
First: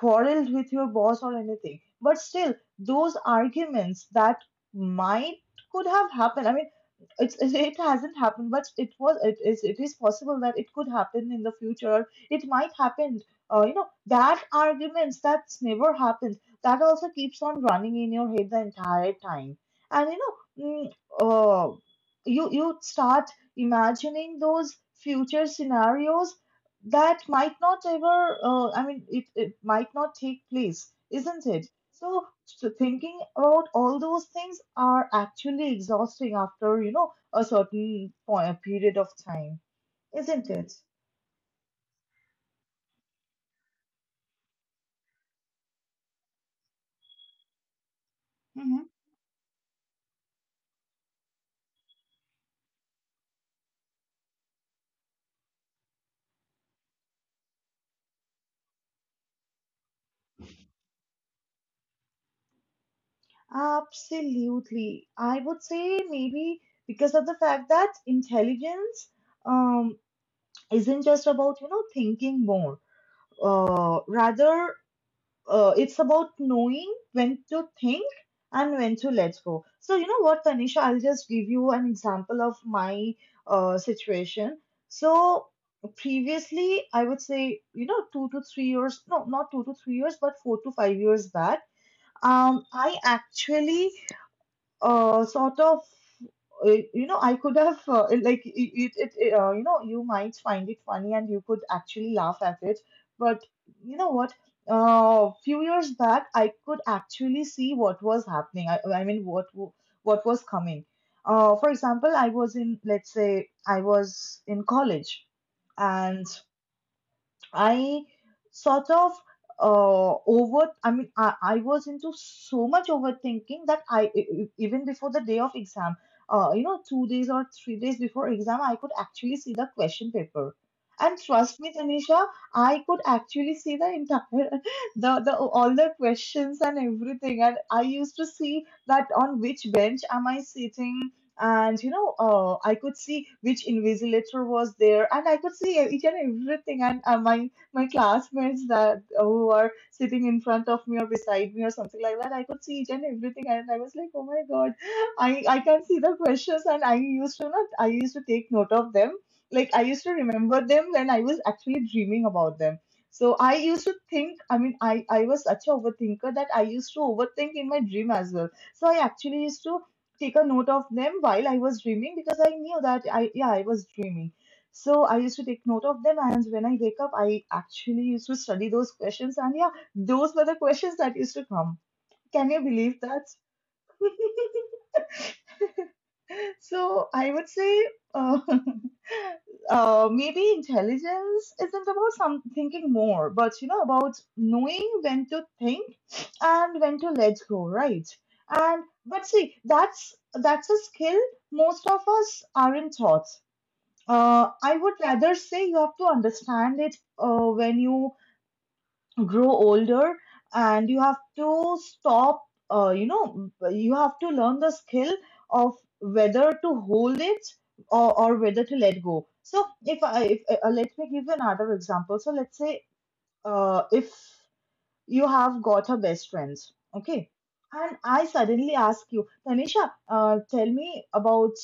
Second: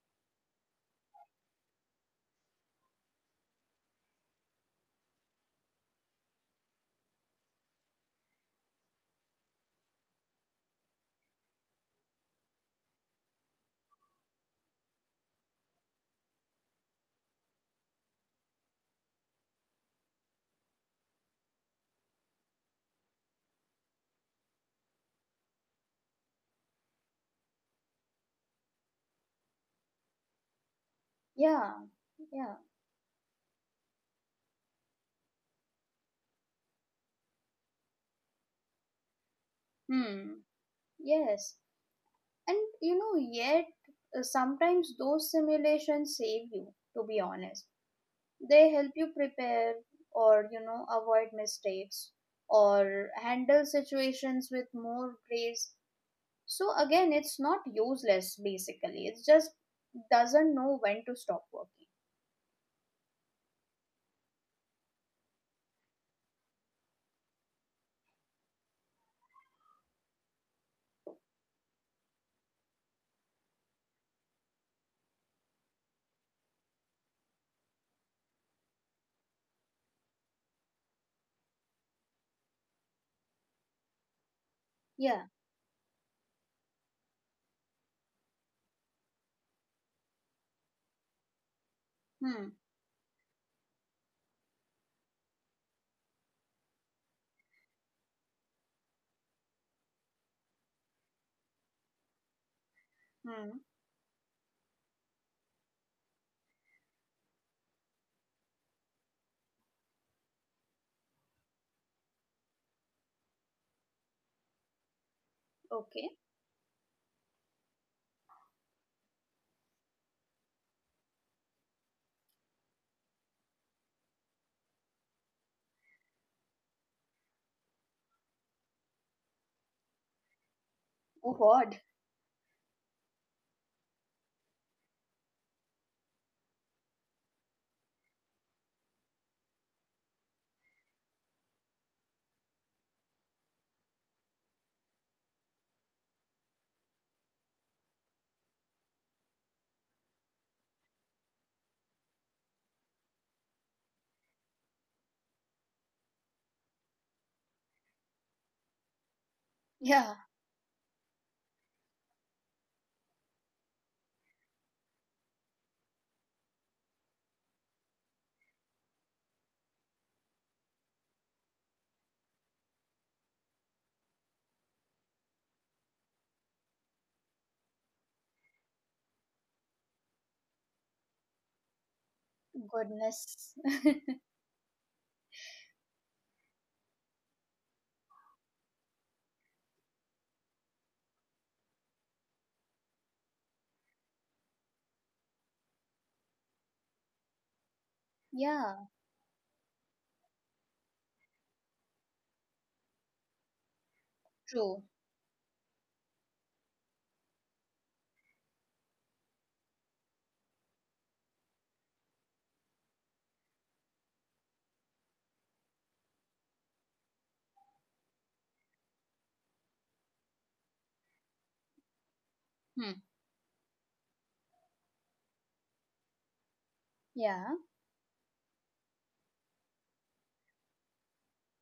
[SPEAKER 1] quarreled with your boss or anything, but still those arguments that might could have happened, I mean, it's, it hasn't happened, but it is possible that it could happen in the future, it might happen. You know, that arguments that's never happened, that also keeps on running in your head the entire time. And you know, mm, uh, you you start imagining those future scenarios that might not ever, I mean, it might not take place, isn't it?
[SPEAKER 2] yeah
[SPEAKER 1] So,
[SPEAKER 2] Yeah
[SPEAKER 1] so thinking about all those things are actually exhausting after, you know, a certain point, period of time,
[SPEAKER 2] hmm
[SPEAKER 1] isn't it?
[SPEAKER 2] yes, and you know yet, sometimes those simulations save you, to be honest. They
[SPEAKER 1] Mm-hmm.
[SPEAKER 2] help you prepare, or you know, avoid mistakes, or handle situations with more grace. So again, it's not useless, basically it just doesn't know when to stop working.
[SPEAKER 1] Absolutely. I would say maybe because of the fact that intelligence, um, isn't just about, you know, thinking more. Rather it's about knowing when to think and when to let go. So, you know what, Tanisha, I'll just give you an example of my situation.
[SPEAKER 2] Yeah.
[SPEAKER 1] So, previously, I would say, you know, 2 to 3 years, no, not 2 to 3 years, but 4 to 5 years back,
[SPEAKER 2] Hmm.
[SPEAKER 1] I actually sort of you know, I could have like, it you know, you might find it funny, and you could actually laugh at it, but
[SPEAKER 2] Hmm.
[SPEAKER 1] you know what, few years back I could actually see what was happening. I mean, what was coming. For example, I was in, let's say, I was in college.
[SPEAKER 2] Okay.
[SPEAKER 1] And I sort of I mean, I was into so much overthinking that I even before the day of exam, you know, 2 days or 3 days before exam, I could actually see the question paper. And
[SPEAKER 2] Oh
[SPEAKER 1] trust me,
[SPEAKER 2] God.
[SPEAKER 1] Tanisha, I could actually see the entire, the all the questions and everything. And I used to see that on which bench am I sitting, and you know, I could see which invigilator was there, and I could see each and everything, and my classmates that who are sitting in front of me or beside me or something like that. I could see each and everything, and I was like, oh my god, I can see the questions, and I used to not, I used to take note of them. Like I used to
[SPEAKER 2] Yeah.
[SPEAKER 1] remember them when I was actually dreaming about them. So I used to think, I mean, I was such a overthinker that I used to overthink in my dream as well. So I actually used to take a note of them while I was dreaming because I knew that I, yeah, I was dreaming. So I used to take note of them, and when I wake up, I actually used to study those questions. And yeah, those were the questions that used to come. Can you believe that?
[SPEAKER 2] Goodness.
[SPEAKER 1] So I would say, uh, maybe intelligence isn't about some thinking more, but you know, about knowing when to think and when to let go, right? And
[SPEAKER 2] Yeah.
[SPEAKER 1] but see, that's a skill most of us aren't taught. I
[SPEAKER 2] True.
[SPEAKER 1] would rather say you have to understand it when you grow older, and you have to stop, you know, you have to learn the skill of whether to hold it, or whether to let go. So if I if, let me give you another example. So let's say,
[SPEAKER 2] Hmm.
[SPEAKER 1] if you have got her best friends. Okay.
[SPEAKER 2] Yeah.
[SPEAKER 1] And I suddenly ask you, Tanisha, tell me about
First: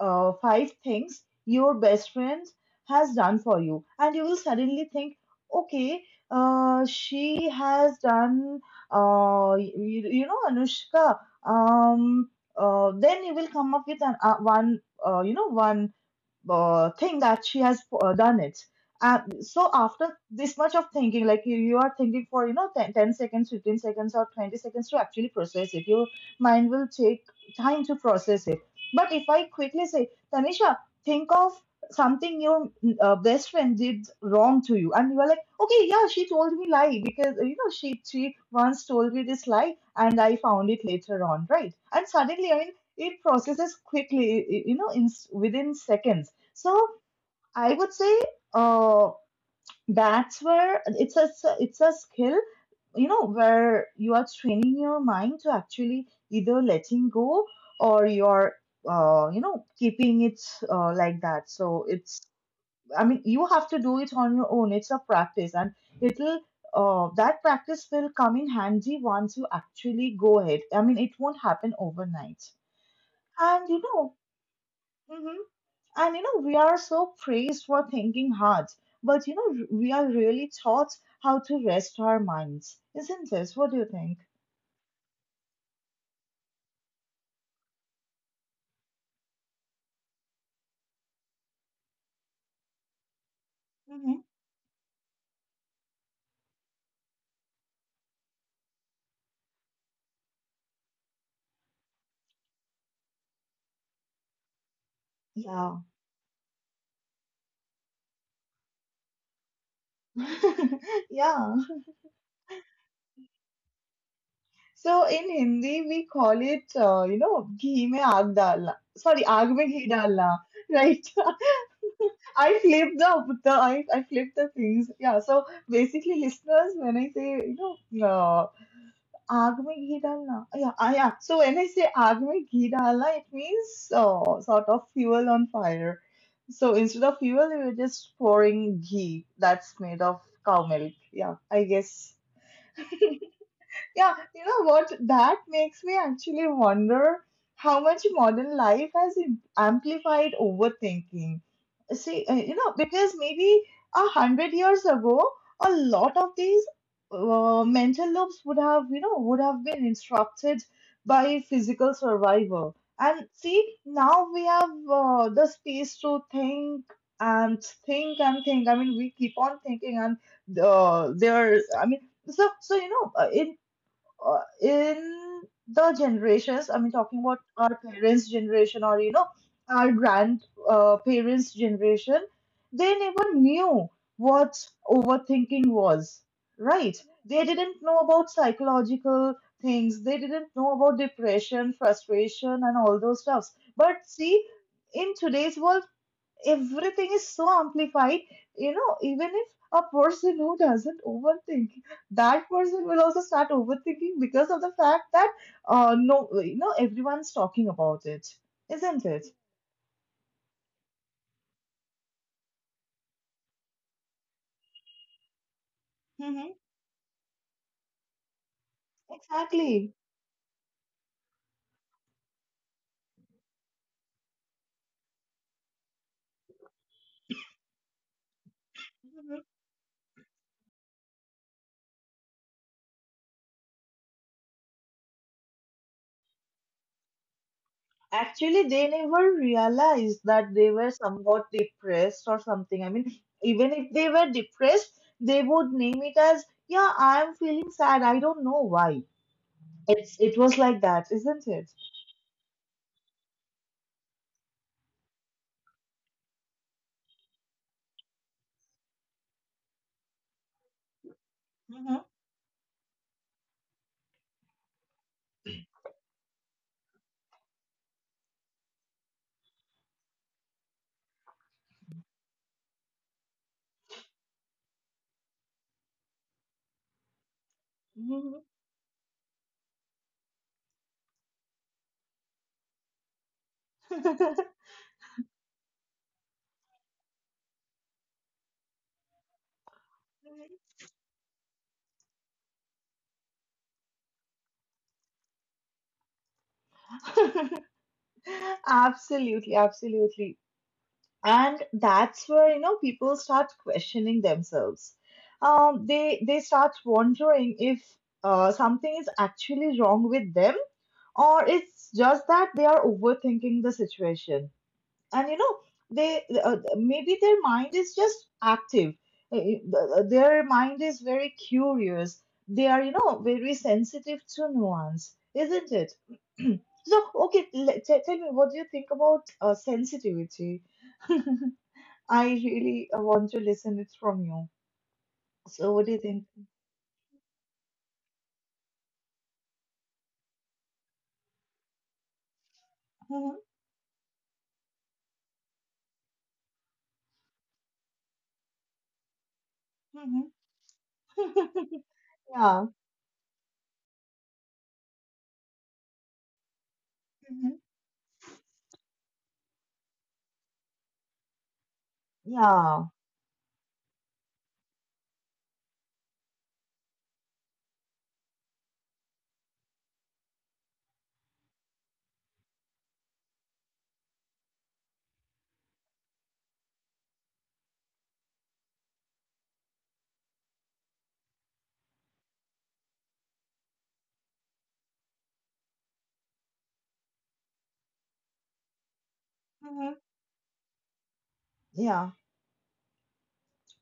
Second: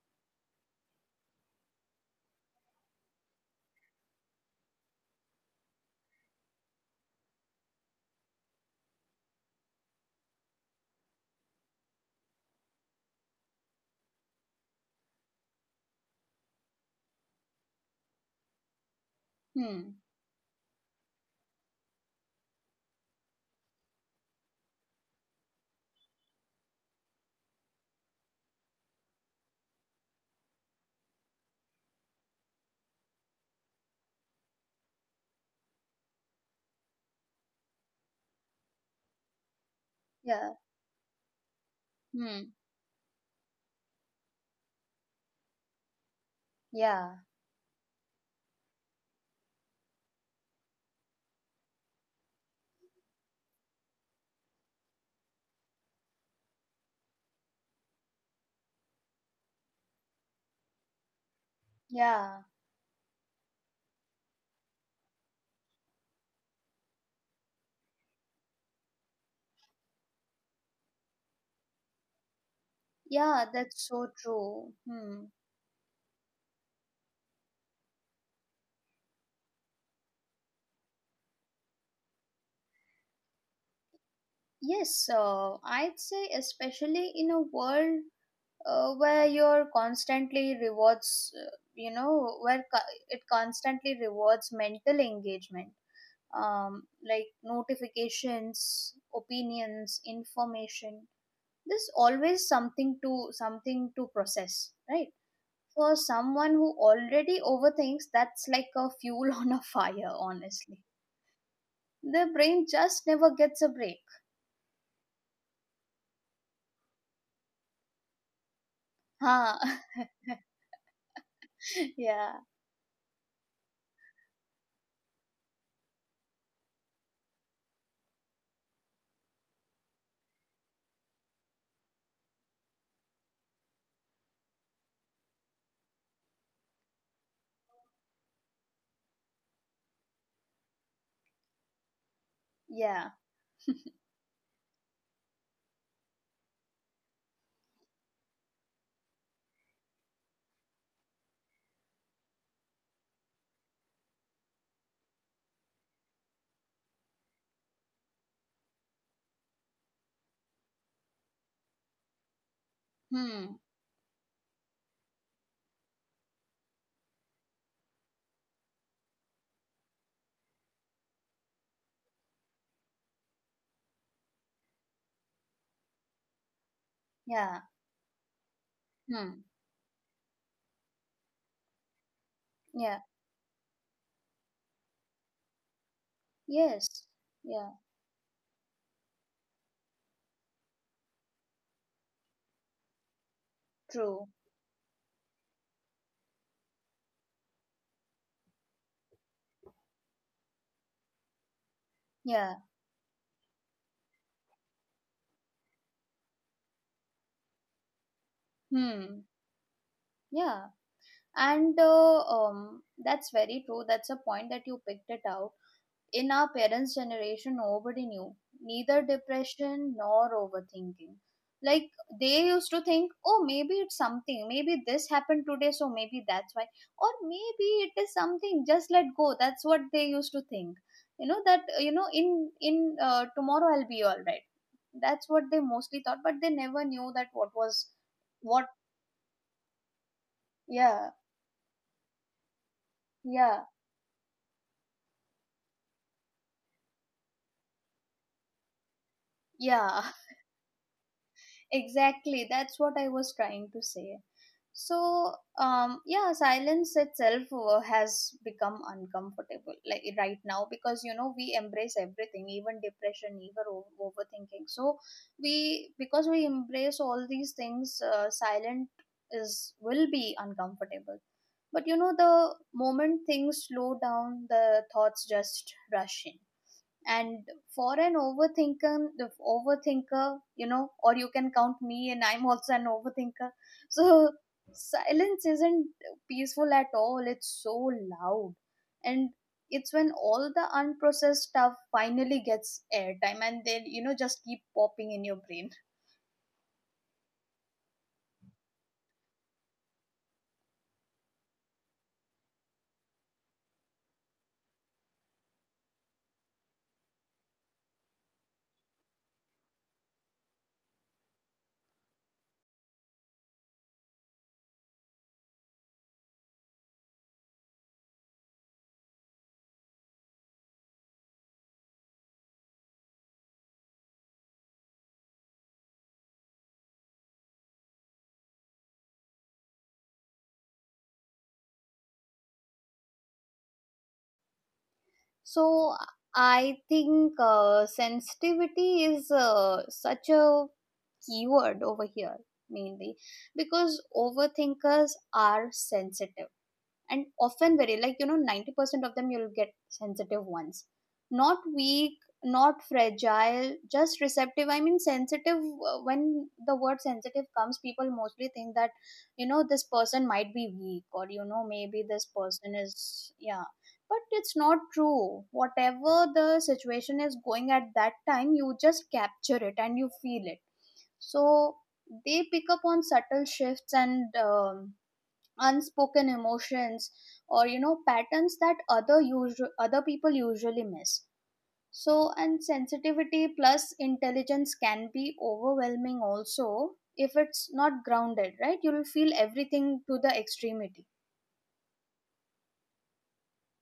[SPEAKER 1] five things your best friend has done for you. And you will suddenly think, okay, she has done, you know, Anushka. Um, then you will come up with an, one, you know, one think that she has done it. And so
[SPEAKER 2] Hmm.
[SPEAKER 1] after this much of thinking, like you are thinking for, you know, 10 seconds, 15 seconds or 20 seconds to actually process it. Your mind will take time to process it. But if I quickly say, Tanisha, think of something your best friend did wrong to you. And you are like, okay, yeah, she told me lie because, you know, she once told me this lie and I
[SPEAKER 2] Yeah.
[SPEAKER 1] found it later on, right? And suddenly,
[SPEAKER 2] Hmm.
[SPEAKER 1] I mean, it processes quickly. You know, within seconds. So
[SPEAKER 2] Yeah.
[SPEAKER 1] I would say, uh, that's where it's a skill, you know, where you are training your mind to actually either letting go or you're, you know, keeping it like that. So it's
[SPEAKER 2] Yeah.
[SPEAKER 1] I mean, you have to do it on your own. It's a practice, and it'll that practice will come in handy once you actually go ahead. I mean, it won't happen overnight,
[SPEAKER 2] Yeah,
[SPEAKER 1] and you
[SPEAKER 2] that's so
[SPEAKER 1] know.
[SPEAKER 2] true. Hmm.
[SPEAKER 1] Mhm. And you know, we are so praised for thinking hard, but you know, we are really taught how to rest our minds, isn't it? What do you think?
[SPEAKER 2] Yes, I'd say especially in a world where you're constantly rewards, you know, where it constantly
[SPEAKER 1] Hmm.
[SPEAKER 2] rewards mental engagement, like notifications, opinions, information. There's always something to process, right?
[SPEAKER 1] Yeah.
[SPEAKER 2] For someone who already overthinks, that's like a fuel on a fire, honestly.
[SPEAKER 1] Yeah.
[SPEAKER 2] The brain just never gets a break.
[SPEAKER 1] So in Hindi, we call it, you know, ghee mein aag dalna. Sorry, aag
[SPEAKER 2] Huh.
[SPEAKER 1] mein ghee dalna. Right.
[SPEAKER 2] Yeah.
[SPEAKER 1] I flip the, I flip the things. Yeah. So basically, listeners, when I say, you know, आग में घी डालना, yeah, yeah, so when I say आग में घी डालना, it means, sort of, fuel on fire. So instead of fuel, we were just pouring ghee that's made of cow milk, yeah, I guess.
[SPEAKER 2] Yeah.
[SPEAKER 1] Yeah, you know what? That makes me actually wonder how much modern life has amplified overthinking. See, you know, because maybe 100 years ago, a lot of these mental loops would have, you know, would have been instructed by physical survival. And
[SPEAKER 2] Hmm.
[SPEAKER 1] see, now we have, the space to think and think and think. I mean, we keep on thinking, and there, I mean, so, you know, in, in the generations, I mean, talking about
[SPEAKER 2] Yeah.
[SPEAKER 1] our parents' generation or, you know,
[SPEAKER 2] Hmm.
[SPEAKER 1] our grandparents' parents' generation, they
[SPEAKER 2] Yeah.
[SPEAKER 1] never knew what overthinking was, right?
[SPEAKER 2] Yes.
[SPEAKER 1] They
[SPEAKER 2] Yeah.
[SPEAKER 1] didn't know about psychological things, they didn't know about depression, frustration, and all those stuffs. But
[SPEAKER 2] True.
[SPEAKER 1] see, in today's world, everything is so amplified. You know, even if a person who doesn't overthink, that
[SPEAKER 2] Yeah.
[SPEAKER 1] person will also start overthinking because of the fact that, no, you know, everyone's talking about it, isn't
[SPEAKER 2] Hmm.
[SPEAKER 1] it?
[SPEAKER 2] Yeah. And that's very true. That's a point that you picked it out. In our
[SPEAKER 1] Mm-hmm.
[SPEAKER 2] parents' generation, nobody knew neither depression
[SPEAKER 1] Exactly.
[SPEAKER 2] nor overthinking. Like, they used to think, oh, maybe it's something, maybe this happened today, so maybe that's why, or maybe it is something, just let go.
[SPEAKER 1] Mhm.
[SPEAKER 2] That's what they used to think. You know, that, you know, in tomorrow I'll be all right. That's what they mostly thought, but they never knew that what was,
[SPEAKER 1] Actually,
[SPEAKER 2] what,
[SPEAKER 1] they never realized that they were
[SPEAKER 2] yeah,
[SPEAKER 1] somewhat depressed or something. I mean,
[SPEAKER 2] yeah,
[SPEAKER 1] even if they were depressed, they would name it as, yeah, I'm feeling sad. I don't know why.
[SPEAKER 2] yeah.
[SPEAKER 1] It was like that, isn't it?
[SPEAKER 2] Exactly, that's what I was trying to say. So, yeah, silence itself has become uncomfortable, like right now, because you know we embrace everything, even depression, even overthinking. So, we because we embrace all these things, silent is will be uncomfortable. But you know, the moment things slow down, the thoughts just rush in, and for an
[SPEAKER 1] Mm-hmm.
[SPEAKER 2] overthinker the overthinker, you know, or you can count me, and I'm also an overthinker. So silence isn't peaceful at all, it's so loud, and it's when all the unprocessed stuff finally gets airtime, and they, you know, just keep popping in your brain.
[SPEAKER 1] Absolutely, absolutely. And that's where, you know, people start questioning themselves. They start wondering if, something is actually wrong with them, or it's just that they are overthinking the situation. And you know, they, maybe their mind is just active. Their mind is very curious. They are, you know, very sensitive to nuance, isn't it? So, okay, tell me, what do you think about sensitivity? I really want to listen it from you. So what do
[SPEAKER 2] So
[SPEAKER 1] you think?
[SPEAKER 2] I think sensitivity is such a keyword over here, mainly
[SPEAKER 1] Mhm,
[SPEAKER 2] because overthinkers are sensitive, and often very, like, you know, 90% of them, you'll get
[SPEAKER 1] mhm.
[SPEAKER 2] sensitive ones. Not weak,
[SPEAKER 1] Yeah.
[SPEAKER 2] not fragile, just receptive. I mean sensitive, when the word sensitive
[SPEAKER 1] Mhm.
[SPEAKER 2] comes, people mostly think that, you know, this person might be weak, or, you know, maybe this person
[SPEAKER 1] Yeah.
[SPEAKER 2] is. Yeah, but it's not true. Whatever the situation is going at that time, you just capture it and you feel it. So they pick up on subtle shifts and unspoken emotions, or, you know, patterns that other people usually miss. So, and sensitivity plus intelligence can be overwhelming also, if it's not grounded right. You'll feel
[SPEAKER 1] Mhm.
[SPEAKER 2] everything to the extremity.
[SPEAKER 1] Yeah.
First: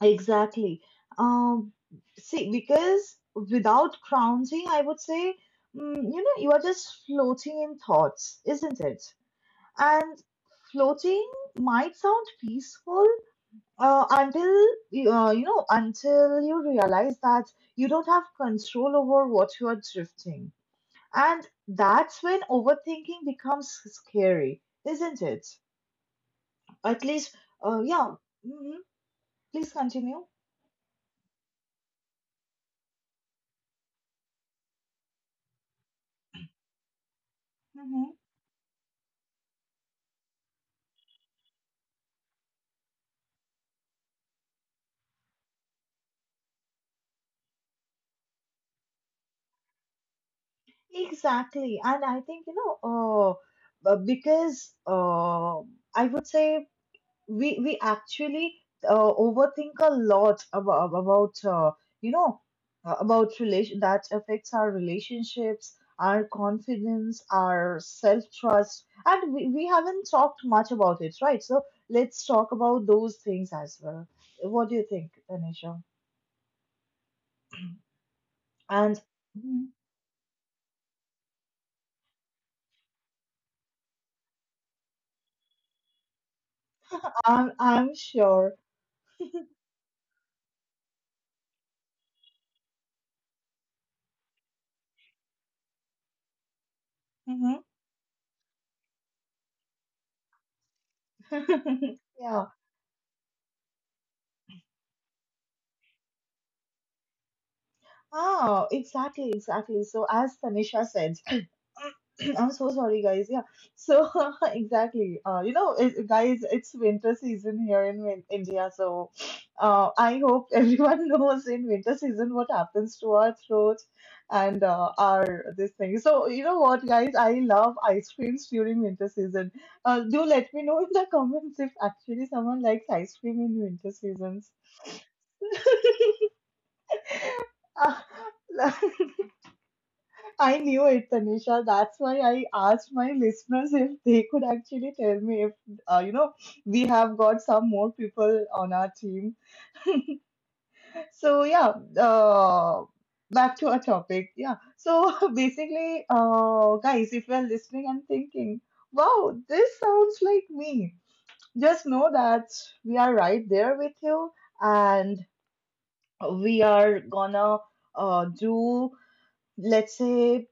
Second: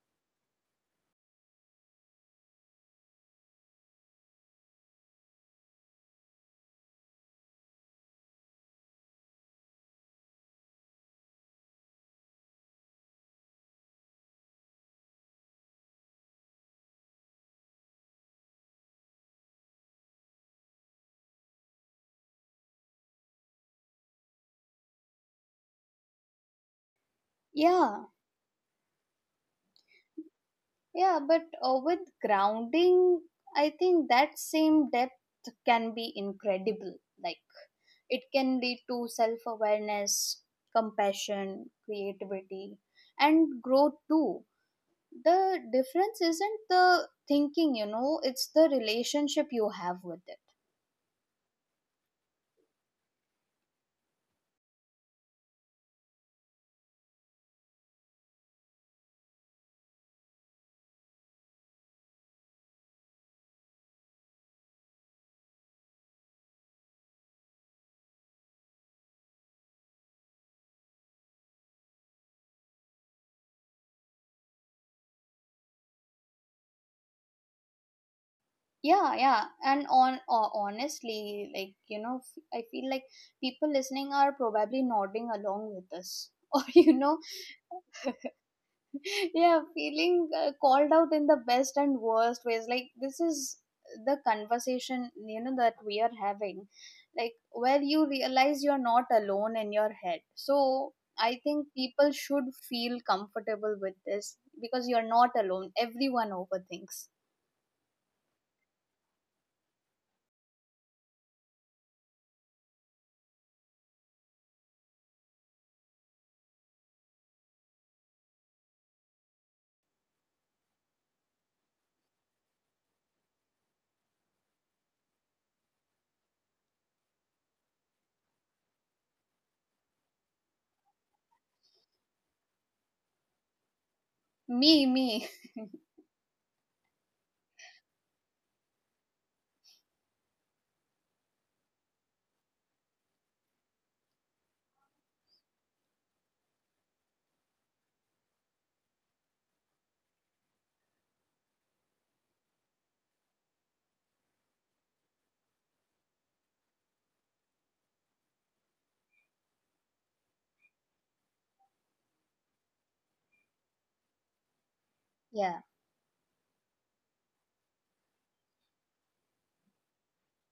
[SPEAKER 1] Exactly. Um, see, because without grounding, I would say, you know, you are just floating in thoughts, isn't it? And floating might sound peaceful until, you know, until you realize that you don't have control over what you are drifting. And that's when overthinking becomes scary, isn't it? At least,
[SPEAKER 2] Yeah,
[SPEAKER 1] yeah. Hmm. Please continue.
[SPEAKER 2] yeah, but with grounding, I think that same depth can be incredible. Like,
[SPEAKER 1] Mm-hmm.
[SPEAKER 2] it can lead to self awareness, compassion, creativity, and growth too. The difference isn't the thinking, you know, it's the relationship you have with it.
[SPEAKER 1] Exactly. And I think, you know, because, I would say, we actually, overthink a lot about, you know, about relation that affects our relationships, our confidence, our self-trust, and we haven't talked much about it, right? So let's talk about those things as well. What do you think, Tanisha? And...
[SPEAKER 2] Yeah, yeah,
[SPEAKER 1] Mhm.
[SPEAKER 2] and on honestly, like, you know, I feel like people listening are probably nodding along with us, or, you know,
[SPEAKER 1] I'm sure.
[SPEAKER 2] yeah, feeling called out in the best and worst ways. Like, this is the conversation, you know, that we are having. Like,
[SPEAKER 1] Hmm.
[SPEAKER 2] where you realize you're not alone in your head. So I think people
[SPEAKER 1] Yeah.
[SPEAKER 2] should feel comfortable with this, because you're not alone, everyone overthinks.
[SPEAKER 1] Oh, exactly, exactly. So as Tanisha said, I'm so sorry, guys. Yeah. So, exactly. You know, guys, it's winter season here in India. So, I hope everyone knows in winter season what happens to our throat and, our this thing. So you know what, guys? I love ice creams during winter season. Do let me know in the comments if actually someone likes ice cream in winter seasons.
[SPEAKER 2] Me, me.
[SPEAKER 1] I knew it, Tanisha. That's why I asked my listeners if they could actually tell me if, you know, we have got some more people on our team. So, yeah, uh, back to our topic. Yeah. So, basically, guys, if you're listening and thinking, wow, this sounds like me, just know that we are right there with you, and
[SPEAKER 2] Yeah.
[SPEAKER 1] we are gonna, do, let's say,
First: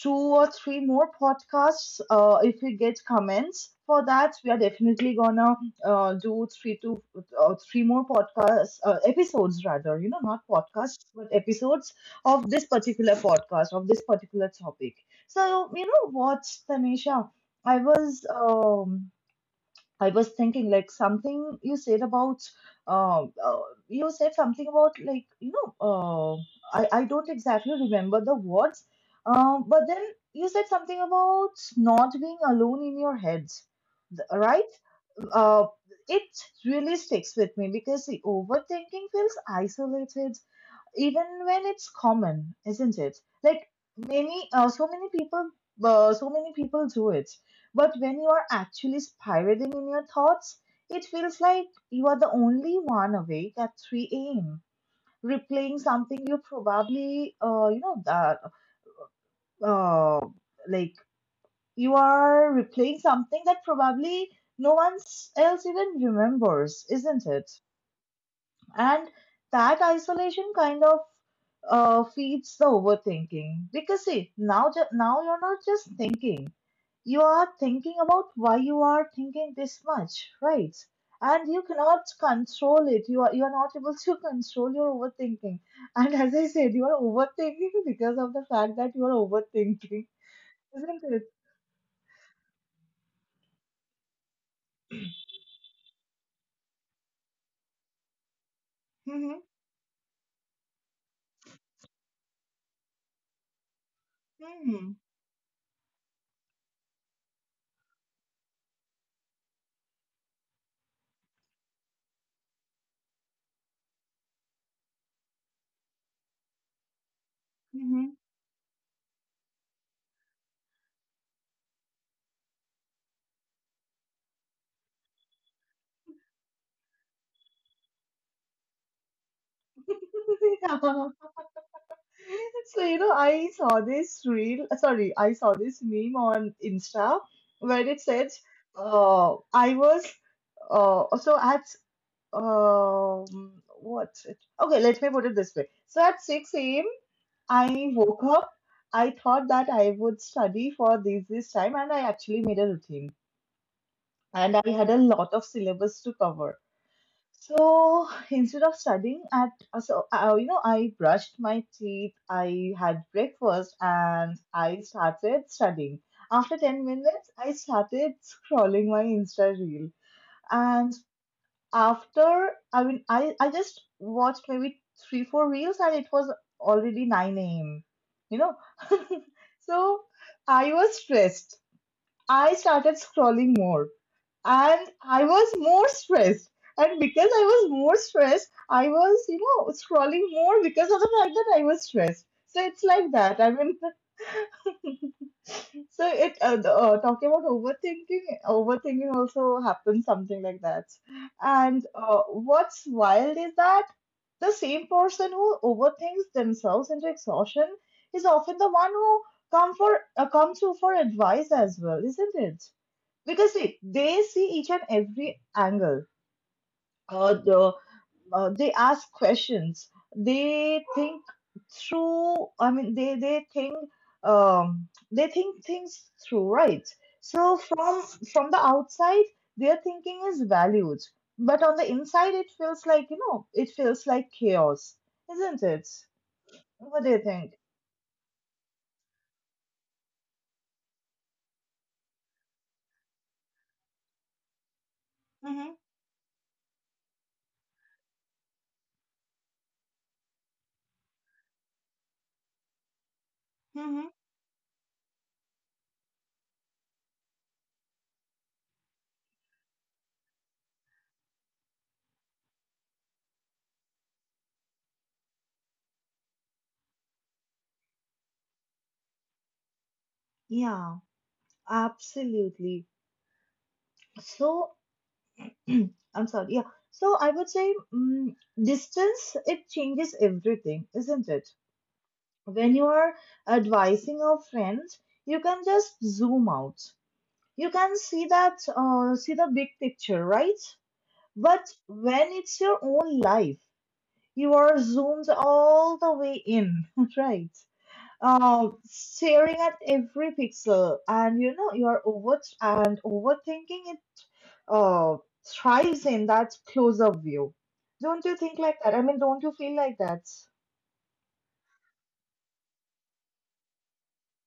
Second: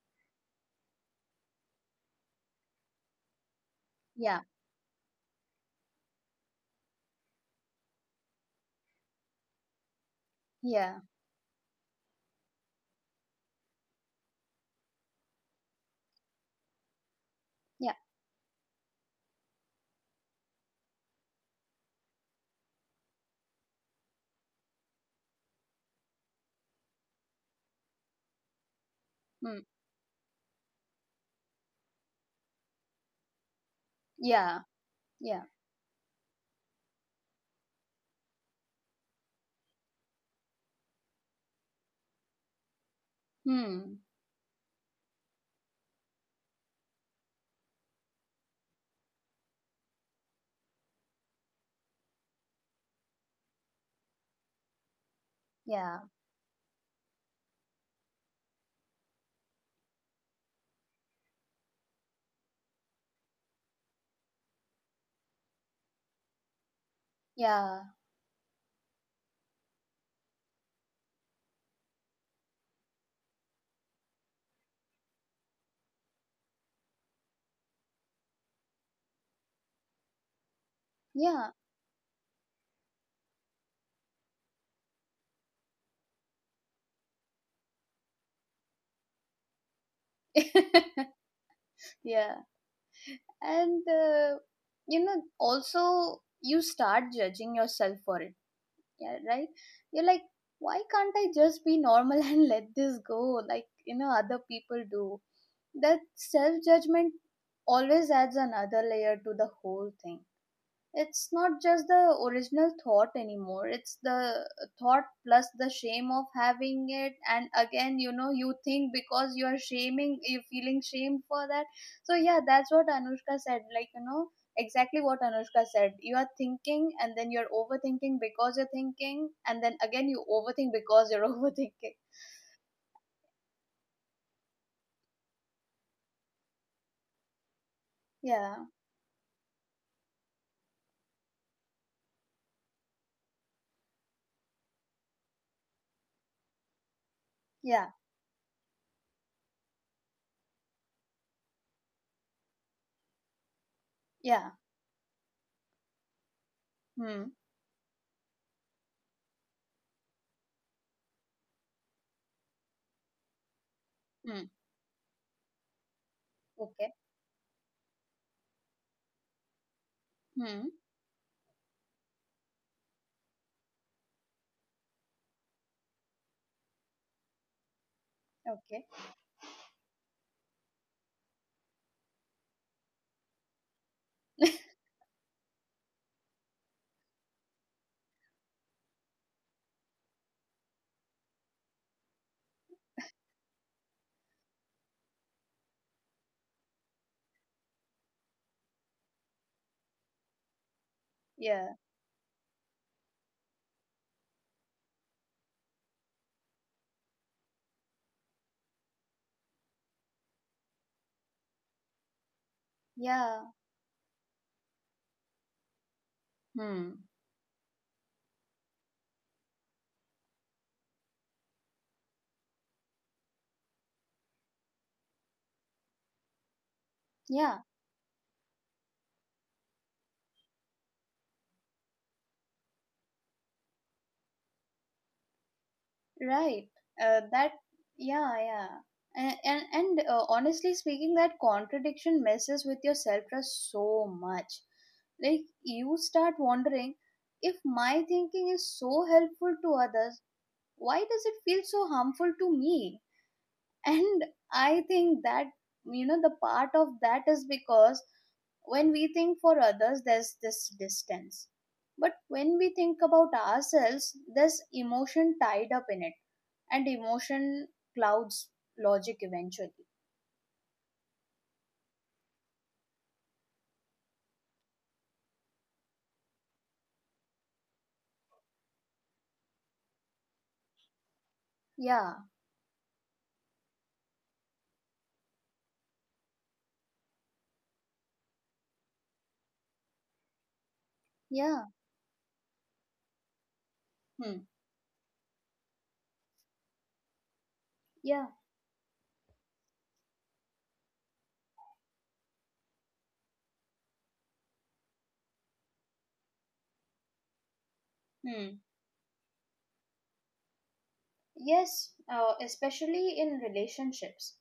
[SPEAKER 1] two or three more podcasts. If we get comments for that,
[SPEAKER 2] Yeah,
[SPEAKER 1] we are definitely gonna do three more podcasts, episodes rather. You know, not
[SPEAKER 2] yeah,
[SPEAKER 1] podcasts but episodes of this particular podcast, of this particular topic. So you know what, Tanisha, i
[SPEAKER 2] yeah.
[SPEAKER 1] was um, I was thinking, like, something you said about uh, uh, you said something about, like, you know, I don't exactly remember the words,
[SPEAKER 2] Hmm,
[SPEAKER 1] but then you said something about not being alone in your head,
[SPEAKER 2] yeah,
[SPEAKER 1] right?
[SPEAKER 2] yeah.
[SPEAKER 1] uh, it really sticks with me because the overthinking feels isolated even when it's common, isn't it? Like,
[SPEAKER 2] Hmm.
[SPEAKER 1] many so many people, so many people do it. But when you are actually spiraling in your thoughts, it feels like you are the only one awake at 3 a.m., replaying
[SPEAKER 2] Yeah,
[SPEAKER 1] something you probably, you know that, uh, like, you are replaying something that probably no one else even remembers, isn't it?
[SPEAKER 2] yeah,
[SPEAKER 1] And that isolation kind of feeds the overthinking because see, now you're not just thinking, you are thinking about why you are thinking this much, right?
[SPEAKER 2] yeah.
[SPEAKER 1] And you cannot control it. You are not able to control your overthinking. And as I said, you are overthinking because of the fact that you are overthinking. Isn't it?
[SPEAKER 2] Yeah, and you know, also you start judging yourself for it. Yeah,
[SPEAKER 1] Mm-hmm.
[SPEAKER 2] right. You're like, why can't I just be normal and let this go, like, you know, other people
[SPEAKER 1] Mm-hmm.
[SPEAKER 2] do. That self judgment always adds another layer to the whole thing. It's not just the original thought anymore, it's the thought plus the shame of having it. And again,
[SPEAKER 1] Mhm.
[SPEAKER 2] you know, you think, because you are shaming, you're feeling shamed for that. So yeah, that's what Anushka said, like, you know, exactly what Anushka said. You are thinking, and then you're overthinking because you're thinking, and then again you overthink because you're overthinking.
[SPEAKER 1] So, you know, I saw this reel, sorry, I saw this meme on Insta where it said,
[SPEAKER 2] Yeah,
[SPEAKER 1] uh, I was, uh, so at, um, what's it? Okay, let me put it this way. So at 6 a.m.,
[SPEAKER 2] yeah,
[SPEAKER 1] I woke up. I thought that I would study for this time, and I actually made a routine.
[SPEAKER 2] yeah.
[SPEAKER 1] And I had a lot of syllabus to cover.
[SPEAKER 2] Hmm.
[SPEAKER 1] So instead of studying at, so you know, I brushed my teeth, I had breakfast, and
[SPEAKER 2] Hmm.
[SPEAKER 1] I started studying. After 10
[SPEAKER 2] Okay.
[SPEAKER 1] minutes, I started scrolling my Insta reel.
[SPEAKER 2] Hmm.
[SPEAKER 1] And after, I mean, I just watched maybe three, four reels, and it was already 9 a.m., you know.
[SPEAKER 2] Okay.
[SPEAKER 1] So I was stressed. I started scrolling more and I was more stressed. And because I was more stressed, I was, scrolling more because of the fact that I was stressed. So it's like that. I mean, talking about overthinking. Overthinking also happens something like that.
[SPEAKER 2] Yeah,
[SPEAKER 1] And what's wild is that the same person who overthinks themselves into exhaustion is often the one who come to for advice as well, isn't it?
[SPEAKER 2] yeah.
[SPEAKER 1] Because see, they see each and every angle.
[SPEAKER 2] Hmm.
[SPEAKER 1] Uh, the, they ask questions. They think through. I mean, they think things through, right? So
[SPEAKER 2] Yeah.
[SPEAKER 1] from the outside, their thinking is valued, but on the inside, it feels like chaos, isn't it?
[SPEAKER 2] Right.
[SPEAKER 1] What do you think?
[SPEAKER 2] That. Yeah, yeah. And honestly speaking, that contradiction messes with your self trust so much. Like,
[SPEAKER 1] Mm-hmm,
[SPEAKER 2] you start wondering, if my thinking is so helpful to others, why does it feel so harmful to me?
[SPEAKER 1] mm-hmm.
[SPEAKER 2] And I think that, you know, the part of that is because when we think for others, there's this distance. But when we think about ourselves, there's emotion tied up in it, and emotion clouds logic eventually.
[SPEAKER 1] Yeah, absolutely. So I'm sorry. Yeah. So I would say, distance, it changes everything, isn't it?
[SPEAKER 2] Yeah,
[SPEAKER 1] When you are advising a friend, you can just zoom out. You can see the big picture, right? But
[SPEAKER 2] yeah.
[SPEAKER 1] when it's your own life,
[SPEAKER 2] Hmm.
[SPEAKER 1] you are zoomed all the way in, right?
[SPEAKER 2] Yeah.
[SPEAKER 1] Staring at every pixel, and you know you are over and overthinking uh, thrives in that closer view. Don't you think
[SPEAKER 2] Hmm.
[SPEAKER 1] like that? I mean, don't you feel like that?
[SPEAKER 2] Yes, especially in relationships.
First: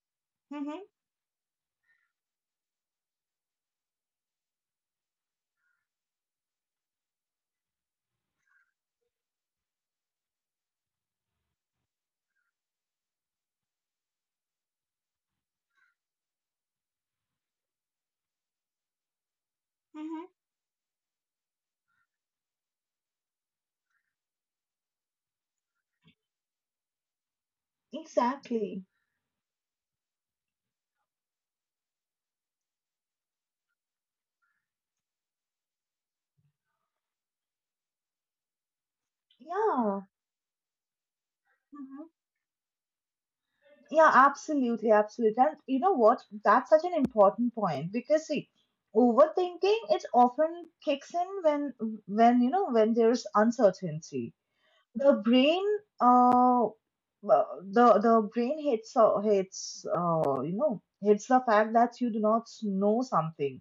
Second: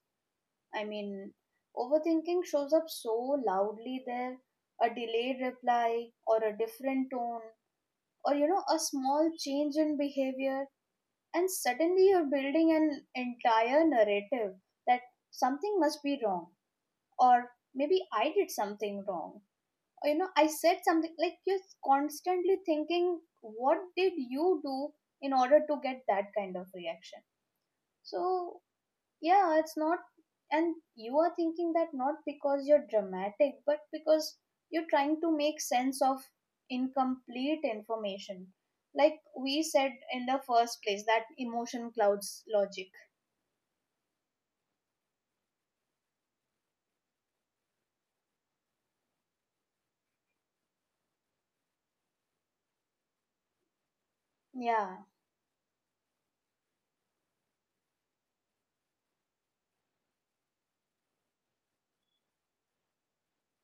[SPEAKER 1] Mm-hmm,
[SPEAKER 2] I mean, overthinking shows up so loudly there. A delayed reply, or a different tone, or, you know, a small change in behavior, and suddenly you're building an entire narrative that something must be wrong, or maybe I did something wrong. You
[SPEAKER 1] mm-hmm,
[SPEAKER 2] know, I said something, like, you're constantly thinking, what did you do in order to get that kind of reaction? So
[SPEAKER 1] exactly.
[SPEAKER 2] yeah, it's not, and you are thinking that, not because you're dramatic, but because you're trying to make sense of incomplete information. Like we said
[SPEAKER 1] Yeah.
[SPEAKER 2] in the first place, that emotion
[SPEAKER 1] Mm-hmm.
[SPEAKER 2] clouds logic.
[SPEAKER 1] Yeah, absolutely, absolutely. And you know what? That's such an important point because see, overthinking, it often kicks in when, when there's uncertainty.
[SPEAKER 2] Yeah.
[SPEAKER 1] The brain uh well, the brain hates the fact that you do not know something.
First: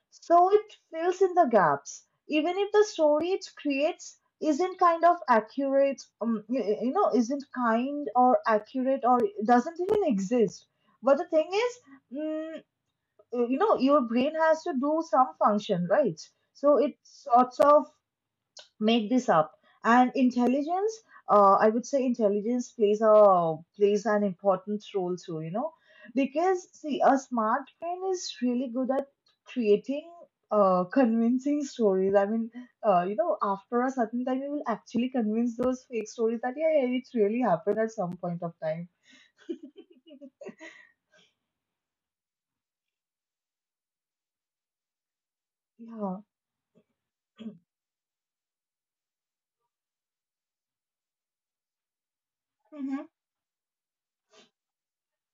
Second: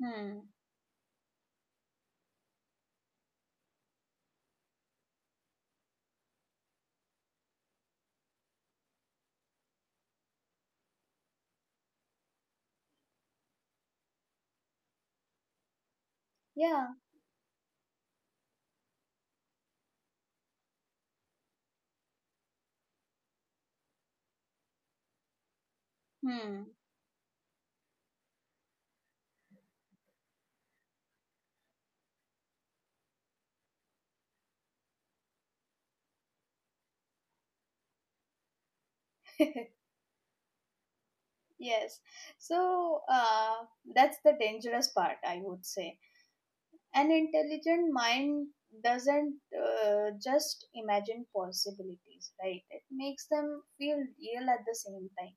[SPEAKER 2] Hmm.
[SPEAKER 1] So it fills in the gaps, even if the story it creates isn't kind of accurate, isn't kind or accurate or doesn't even exist. But the thing is, mm, your brain has to do some function, right? So
[SPEAKER 2] Yeah.
[SPEAKER 1] it sorts of make this up, and intelligence, I would say, intelligence plays an important role too,
[SPEAKER 2] Hmm.
[SPEAKER 1] because see, a smart brain is really good at creating convincing stories. I mean, after a certain time you will actually convince those fake stories that yeah, yeah, it really happened at some point of time.
[SPEAKER 2] Yes. So that's the dangerous part, I would say.
[SPEAKER 1] Yeah.
[SPEAKER 2] An intelligent mind doesn't just imagine possibilities, right? It
[SPEAKER 1] Mm-hmm,
[SPEAKER 2] makes them feel real at the same time.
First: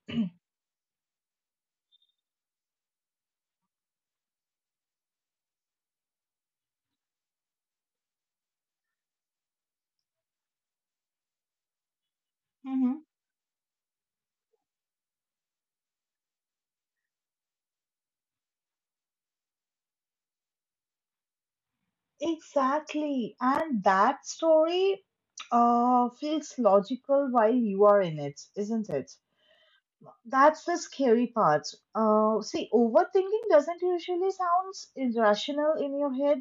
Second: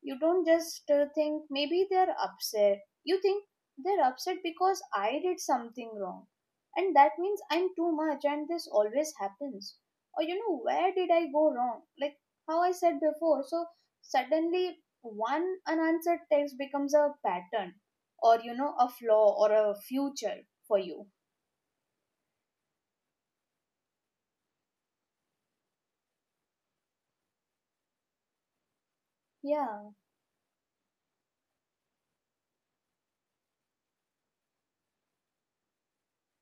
[SPEAKER 2] You don't just think, maybe they're upset. You think they're upset because I did something wrong. And that means I'm too much, and this always happens. Or, you know, where did I go wrong? Like how I said
[SPEAKER 1] mm-hmm.
[SPEAKER 2] before. So suddenly one unanswered text becomes a pattern, or, you know, a flaw, or a future for you.
[SPEAKER 1] Exactly, and that story feels logical while you are in it, isn't it?
[SPEAKER 2] Yeah.
[SPEAKER 1] That's the scary part. See, overthinking doesn't usually sounds irrational in your head.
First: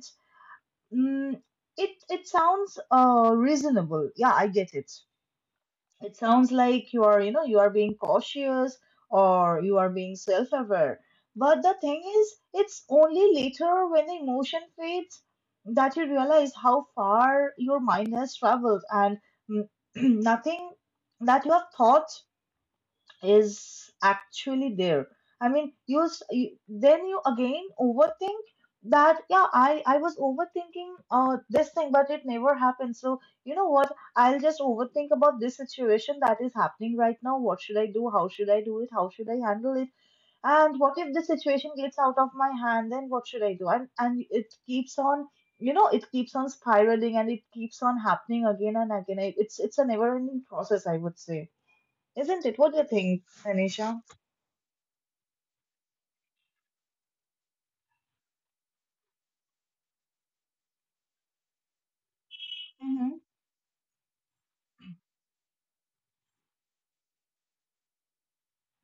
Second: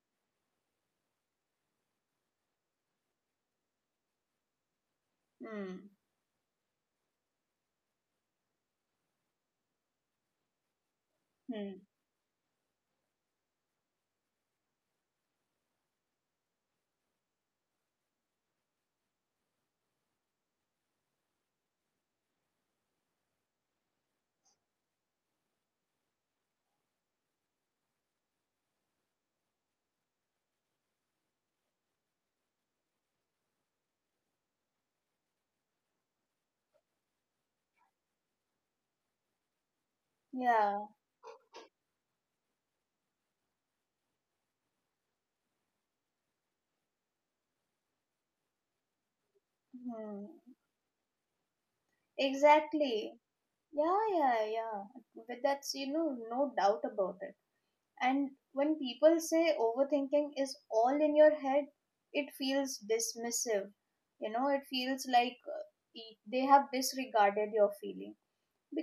[SPEAKER 1] Mm, it sounds reasonable. Yeah, I get it.
[SPEAKER 2] Hmm.
[SPEAKER 1] It sounds like you are being cautious or you are being self-aware. But the
[SPEAKER 2] Hmm.
[SPEAKER 1] thing is, it's only later when the emotion fades that you realize how far your mind has traveled, and mm, nothing that you have thought is actually there. I mean, you, then you again overthink that. Yeah, I was overthinking this thing, but it never happened. So you know what? I'll just overthink about this situation that is happening right now. What should I do? How should I do it? How should I handle it? And
[SPEAKER 2] Yeah.
[SPEAKER 1] what if the situation gets out of my hand? Then what should I do? And it keeps on. You know, it keeps on spiraling and it keeps on happening again and again. It's a
[SPEAKER 2] Hmm.
[SPEAKER 1] never-ending process, I would say. Isn't it? What do you
[SPEAKER 2] Exactly.
[SPEAKER 1] think,
[SPEAKER 2] Yeah,
[SPEAKER 1] Tanisha?
[SPEAKER 2] yeah, yeah. But that's, you know, no doubt about it. And when people say overthinking is all in your head, it feels
[SPEAKER 1] Mm-hmm.
[SPEAKER 2] dismissive. You know, it feels like, they have disregarded your feeling.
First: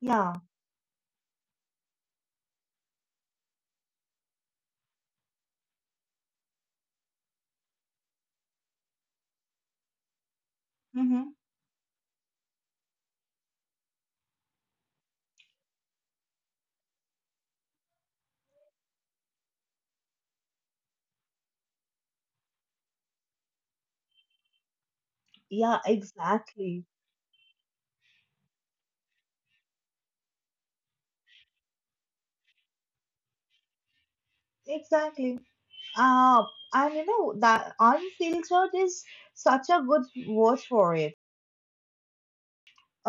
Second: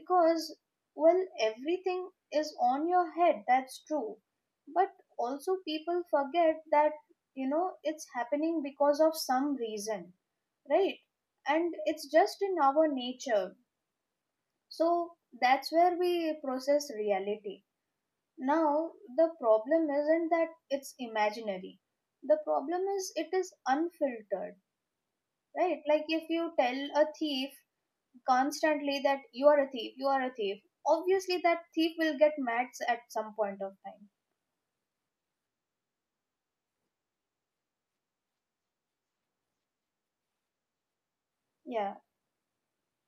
[SPEAKER 1] Yeah.
[SPEAKER 2] well, everything is on your head, that's true. But also, people forget that, you know, it's happening because of some reason, right?
[SPEAKER 1] Mm-hmm.
[SPEAKER 2] And it's just in our nature. So that's where we process reality. Now, the problem isn't that it's imaginary, the problem is it is unfiltered,
[SPEAKER 1] Yeah,
[SPEAKER 2] right? Like, if you tell
[SPEAKER 1] exactly.
[SPEAKER 2] a thief constantly that you are a thief, you are a thief, obviously that thief will get mad at some point of time.
[SPEAKER 1] Exactly. Uh, and you know that "unfiltered" is such a good word for it.
[SPEAKER 2] Yeah.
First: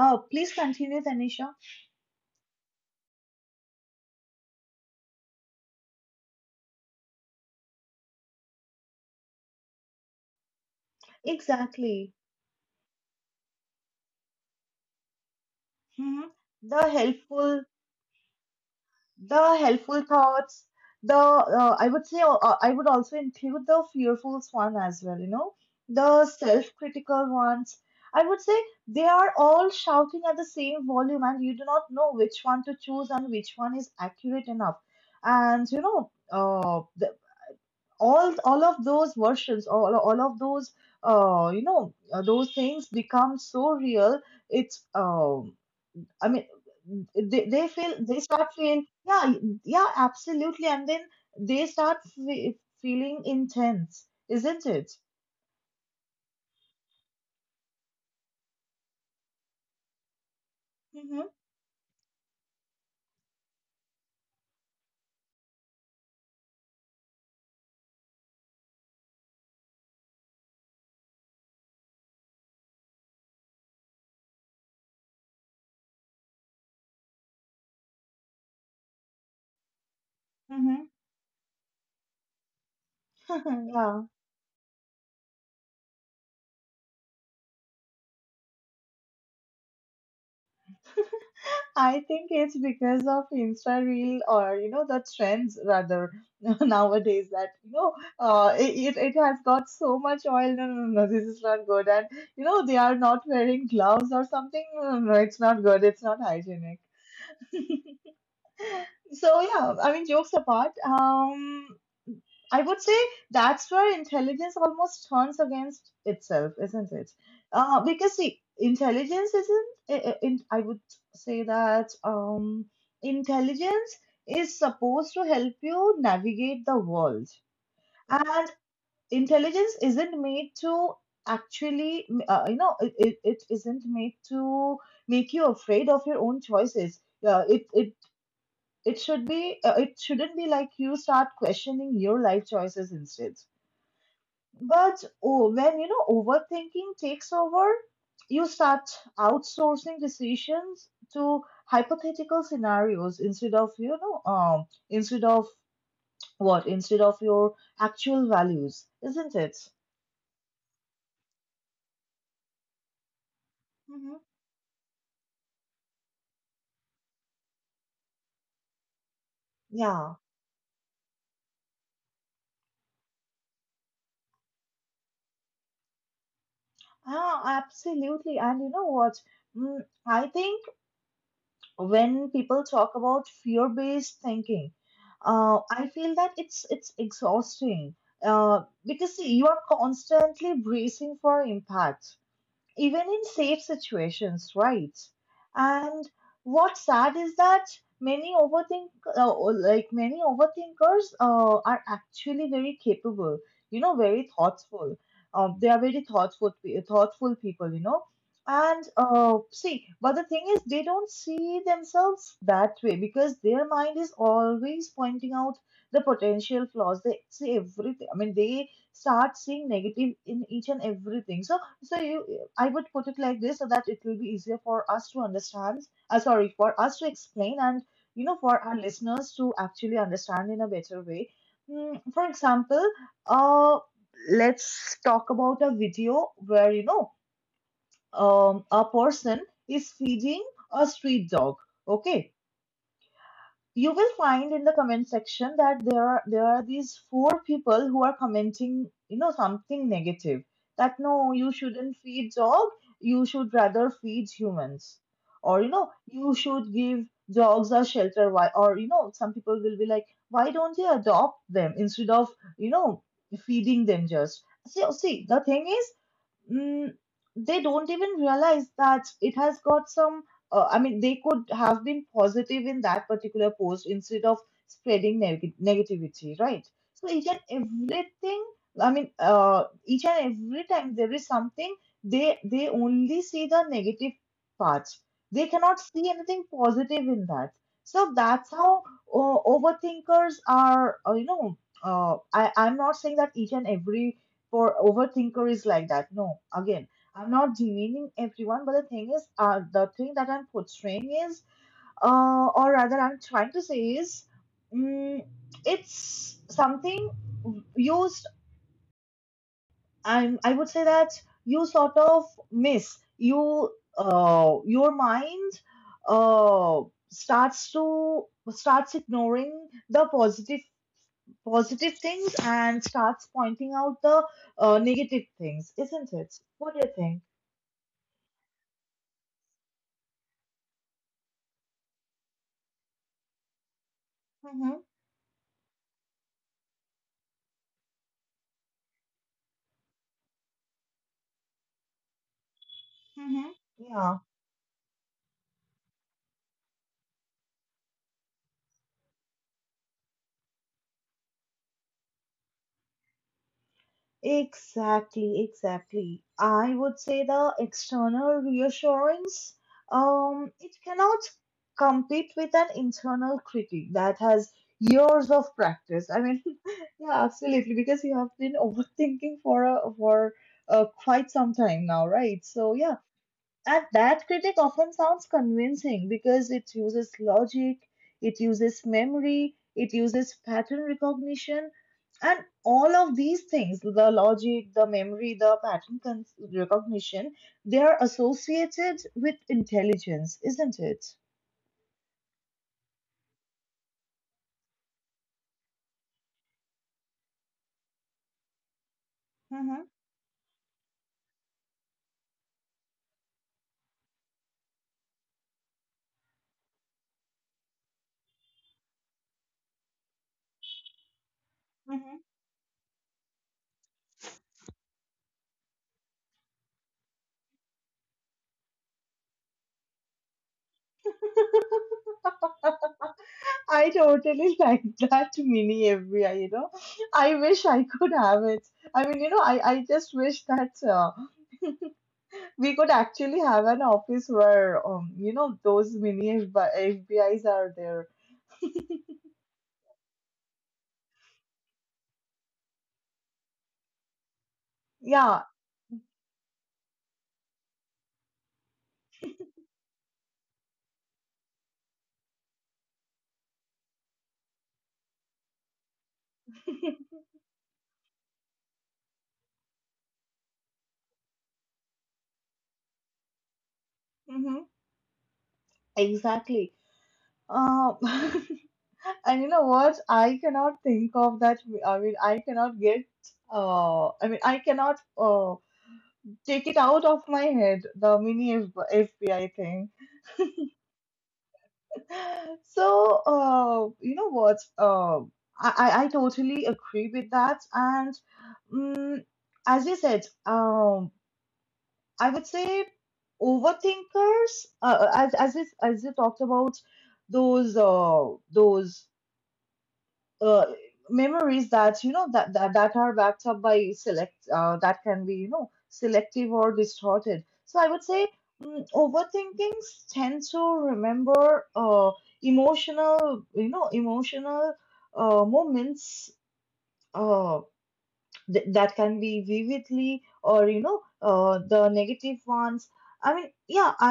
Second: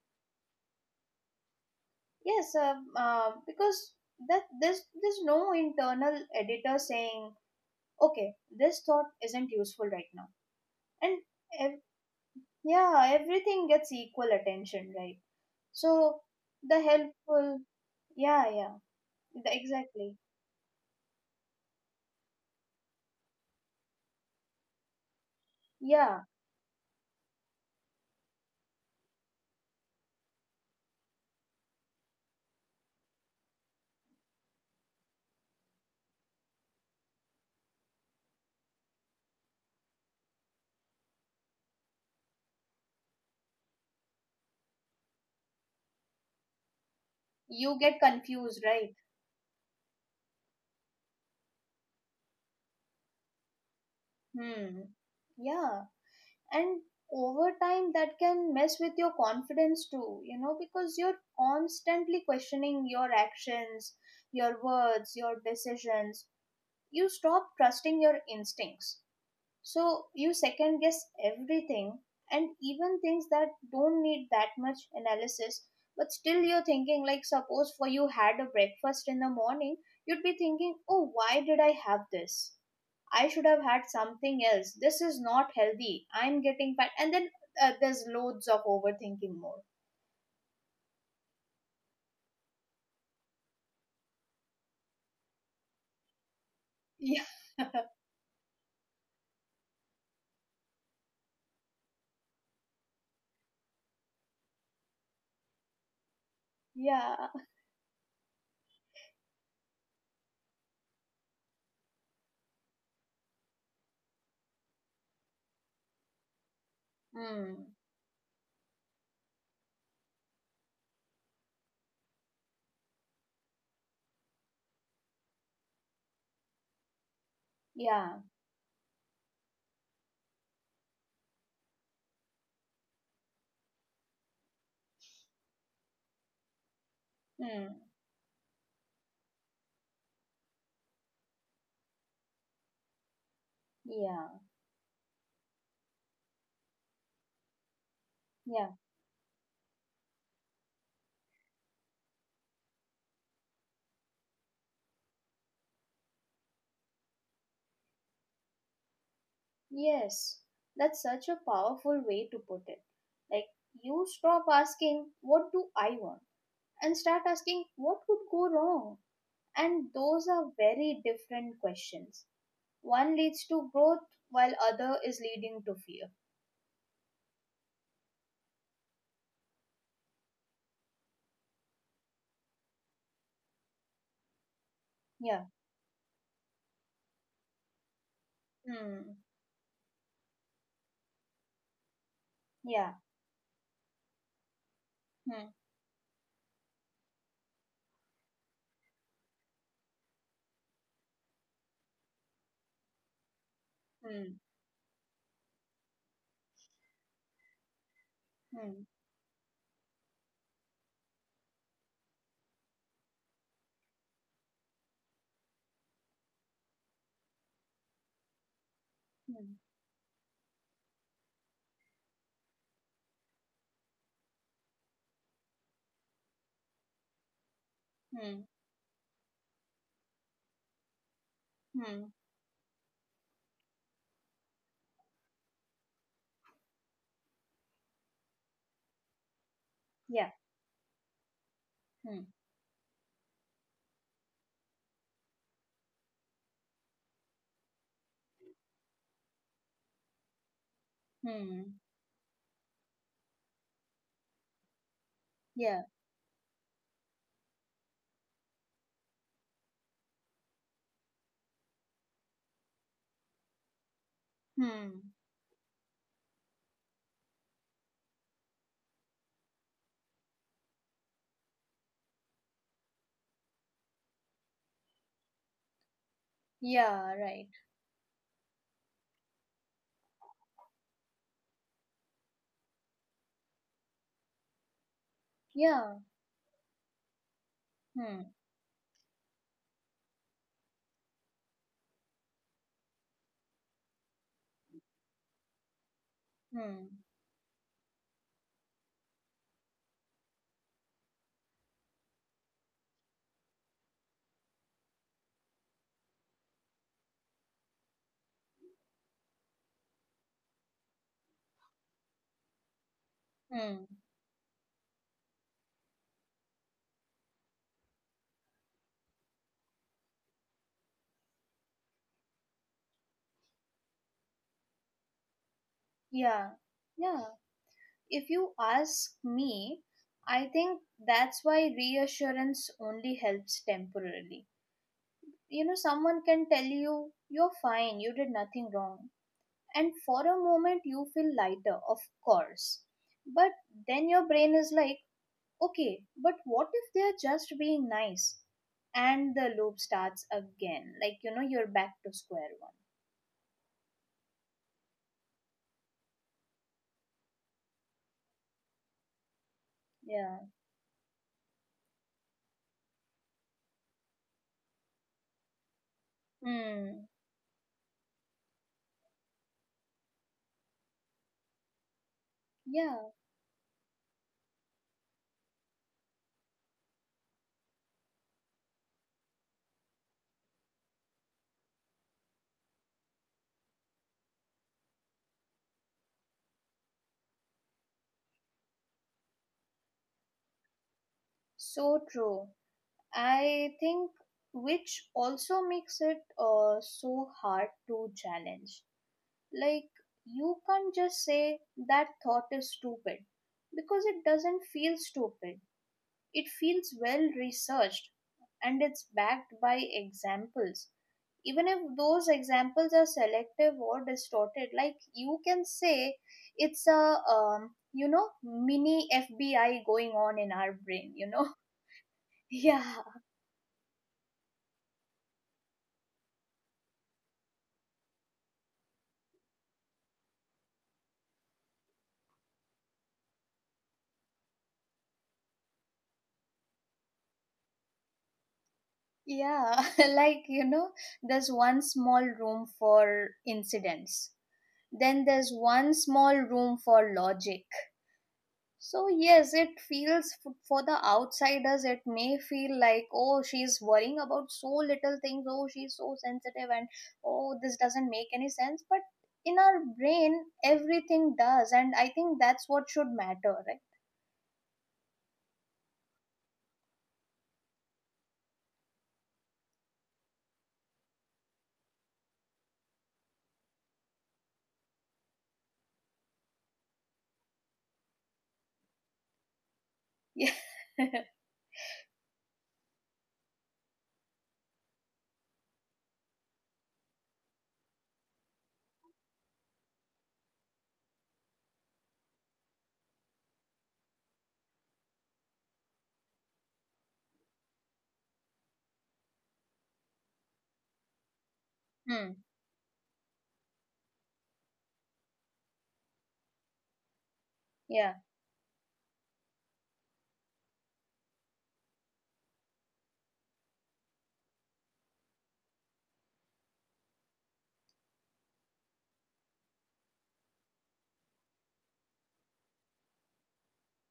[SPEAKER 1] Please continue, Tanisha.
[SPEAKER 2] Yes. Because that there's no internal editor saying, okay, this thought isn't useful right now. And ev-
[SPEAKER 1] Exactly.
[SPEAKER 2] yeah, everything gets equal attention, right? So
[SPEAKER 1] Mm-hmm.
[SPEAKER 2] the
[SPEAKER 1] The
[SPEAKER 2] helpful.
[SPEAKER 1] helpful
[SPEAKER 2] Yeah, yeah.
[SPEAKER 1] the helpful
[SPEAKER 2] Exactly.
[SPEAKER 1] thoughts, the I would say I would also include the fearful one as well,
[SPEAKER 2] Yeah.
[SPEAKER 1] the self-critical ones, I would say. They are all shouting at the same volume and you do not know which one to choose and which one is accurate enough. And all of those you know those things become so real. It's I mean, they
[SPEAKER 2] You
[SPEAKER 1] feel,
[SPEAKER 2] get
[SPEAKER 1] they start
[SPEAKER 2] confused,
[SPEAKER 1] feeling,
[SPEAKER 2] right?
[SPEAKER 1] yeah. Yeah, absolutely, and then they feeling intense, isn't
[SPEAKER 2] Hmm.
[SPEAKER 1] it?
[SPEAKER 2] Yeah. And over time, that can mess with your confidence too, you know, because you're
[SPEAKER 1] Mm-hmm,
[SPEAKER 2] constantly questioning your actions, your words, your decisions. You stop trusting your instincts. So you second guess everything, and even things that don't need that much analysis. But still, you're thinking, like, suppose for you had a breakfast in the morning, you'd be thinking,
[SPEAKER 1] mm-hmm.
[SPEAKER 2] oh, why did I have this? I should have had
[SPEAKER 1] Yeah,
[SPEAKER 2] something else. This is not healthy. I'm getting fat. And then there's loads of overthinking more.
[SPEAKER 1] I think it's because of Insta Reel, or, the trends rather,
[SPEAKER 2] Yeah.
[SPEAKER 1] nowadays that it has got so much oil. No, no, no, no, this is not good. And you know they are not wearing gloves or something. No, no, no, it's not good. It's not hygienic.
[SPEAKER 2] Yeah.
[SPEAKER 1] So yeah, I mean, jokes apart. I would say, that's where intelligence almost turns against itself, isn't it?
[SPEAKER 2] Mm.
[SPEAKER 1] Because see, intelligence isn't. I would say that, intelligence is supposed to help you navigate the world,
[SPEAKER 2] Yeah.
[SPEAKER 1] and intelligence isn't made to actually, it isn't made to make you afraid of your own choices. Uh, it
[SPEAKER 2] Mm.
[SPEAKER 1] it it should be. It shouldn't be like you start questioning your life choices instead.
[SPEAKER 2] Yeah.
[SPEAKER 1] But oh, when, overthinking takes over, you
[SPEAKER 2] Yeah.
[SPEAKER 1] start outsourcing decisions to hypothetical scenarios instead of you know instead of what instead of your actual values, isn't it?
[SPEAKER 2] Yes, that's such a powerful way to put it. Like, you
[SPEAKER 1] hmm
[SPEAKER 2] stop asking, what do I want? And start asking, what could go wrong? And
[SPEAKER 1] Yeah,
[SPEAKER 2] those are very different questions. One leads to growth, while other is leading to fear.
[SPEAKER 1] ah, absolutely. And you know what? Mm, I think when people talk about fear-based thinking,
[SPEAKER 2] Yeah.
[SPEAKER 1] I feel that it's exhausting, uh, because
[SPEAKER 2] Hmm.
[SPEAKER 1] see, you are constantly bracing for impact
[SPEAKER 2] Yeah.
[SPEAKER 1] even in safe situations, right?
[SPEAKER 2] Hmm.
[SPEAKER 1] And what's sad is that many overthink, many overthinkers, are actually very capable. You know, very
[SPEAKER 2] Hmm.
[SPEAKER 1] thoughtful. They are very thoughtful, thoughtful people. You know,
[SPEAKER 2] Hmm.
[SPEAKER 1] and see, but the thing is, they don't see themselves that way because their mind is always pointing out the potential flaws. They see everything. I mean, they start
[SPEAKER 2] Hmm.
[SPEAKER 1] seeing negative in each and everything. I would put it like this so that it will be easier for us to understand. Sorry, for us to explain, and,
[SPEAKER 2] Hmm.
[SPEAKER 1] for our listeners to actually understand in a better way.
[SPEAKER 2] Hmm.
[SPEAKER 1] For example, uh, let's talk about a video where, a person is
[SPEAKER 2] Yeah.
[SPEAKER 1] feeding a street dog.
[SPEAKER 2] Hmm.
[SPEAKER 1] Okay, you will find in the comment section that there are these four people who are commenting, something negative, that no, you
[SPEAKER 2] Hmm.
[SPEAKER 1] shouldn't feed dog, you should rather feed humans, or,
[SPEAKER 2] Yeah.
[SPEAKER 1] you should give dogs a shelter, why? Or, some people will be like, why don't you adopt them instead of, you know feeding them. Just see,
[SPEAKER 2] Hmm.
[SPEAKER 1] see, the thing is, mm, they don't even realize that it has got some, I mean, they could have been positive in that particular post instead of spreading negativity, right? So
[SPEAKER 2] Yeah.
[SPEAKER 1] each and
[SPEAKER 2] Right.
[SPEAKER 1] everything, I mean, each and every time there is something, they only see the negative parts. They cannot
[SPEAKER 2] Yeah.
[SPEAKER 1] see anything positive in that. So
[SPEAKER 2] Hmm.
[SPEAKER 1] that's how, overthinkers are, I'm not saying that each and every for overthinker is like that. No, again,
[SPEAKER 2] Hmm.
[SPEAKER 1] I'm not demeaning everyone, but the thing is, the thing that I'm portraying is, or rather, I'm trying to say is, mm, it's something used. I'm. I would say that you sort of miss you.
[SPEAKER 2] Hmm.
[SPEAKER 1] Your mind, uh, starts to starts ignoring the positive things and starts pointing out the negative things, isn't it?
[SPEAKER 2] Yeah.
[SPEAKER 1] What do you think?
[SPEAKER 2] Yeah. If you ask me, I think that's why reassurance only helps temporarily.
[SPEAKER 1] Mm-hmm,
[SPEAKER 2] You know, someone can tell you, you're fine, you did nothing wrong. And for a moment, you feel lighter, of course.
[SPEAKER 1] mm-hmm.
[SPEAKER 2] But then
[SPEAKER 1] Yeah,
[SPEAKER 2] your brain is like, okay, but what if they're just being nice? And the loop starts again. Like, you know, you're back to square one.
[SPEAKER 1] exactly, exactly. I would say the external reassurance,
[SPEAKER 2] Yeah.
[SPEAKER 1] it cannot compete with an internal critic that has years of practice. I mean,
[SPEAKER 2] Hmm.
[SPEAKER 1] yeah, absolutely, because you have been overthinking for quite some time now, right? So yeah,
[SPEAKER 2] Yeah.
[SPEAKER 1] and that critic often sounds convincing because it uses logic, it uses memory, it uses pattern recognition, and all of these things, the logic, the memory, the pattern recognition, they are associated with intelligence, isn't it?
[SPEAKER 2] So true. I think which also makes it so hard to challenge.
[SPEAKER 1] Mm-hmm.
[SPEAKER 2] Like, you can't just say that thought is stupid, because it doesn't feel stupid. It feels well researched, and it's backed by examples. Even if
[SPEAKER 1] Mm-hmm.
[SPEAKER 2] those examples are selective or distorted. Like, you can say it's a, you know, mini FBI going on in our brain, you know. Yeah.
[SPEAKER 1] I totally like that mini every, you know I wish I could have it. I mean, I just wish that, we could actually have an office where, those mini FBI's are there.
[SPEAKER 2] Yeah. Like, you know, there's one small room for incidents. Then
[SPEAKER 1] Yeah,
[SPEAKER 2] there's one small room for logic. So yes, it feels, for the outsiders it may feel like, oh, she's worrying about so little things, oh, she's so sensitive, and, oh, this doesn't make any sense, but in our brain everything does, and I think that's what should matter, right?
[SPEAKER 1] mm-hmm, exactly. Um, and you know what? I cannot think of that. I mean, I cannot get. I mean, I cannot take it out of my head. The mini FBI thing.
[SPEAKER 2] Yeah.
[SPEAKER 1] So you know what? I totally agree with that. And mm as you said, I would say overthinkers, as if, as you talked about those, uh, memories that,
[SPEAKER 2] Hmm.
[SPEAKER 1] that are backed up by, select that can be, selective or distorted. So I would
[SPEAKER 2] Yeah.
[SPEAKER 1] say, overthinkings tend to remember, emotional, emotional, moments. Uh, that can be vividly, or, the negative ones. I mean, yeah, i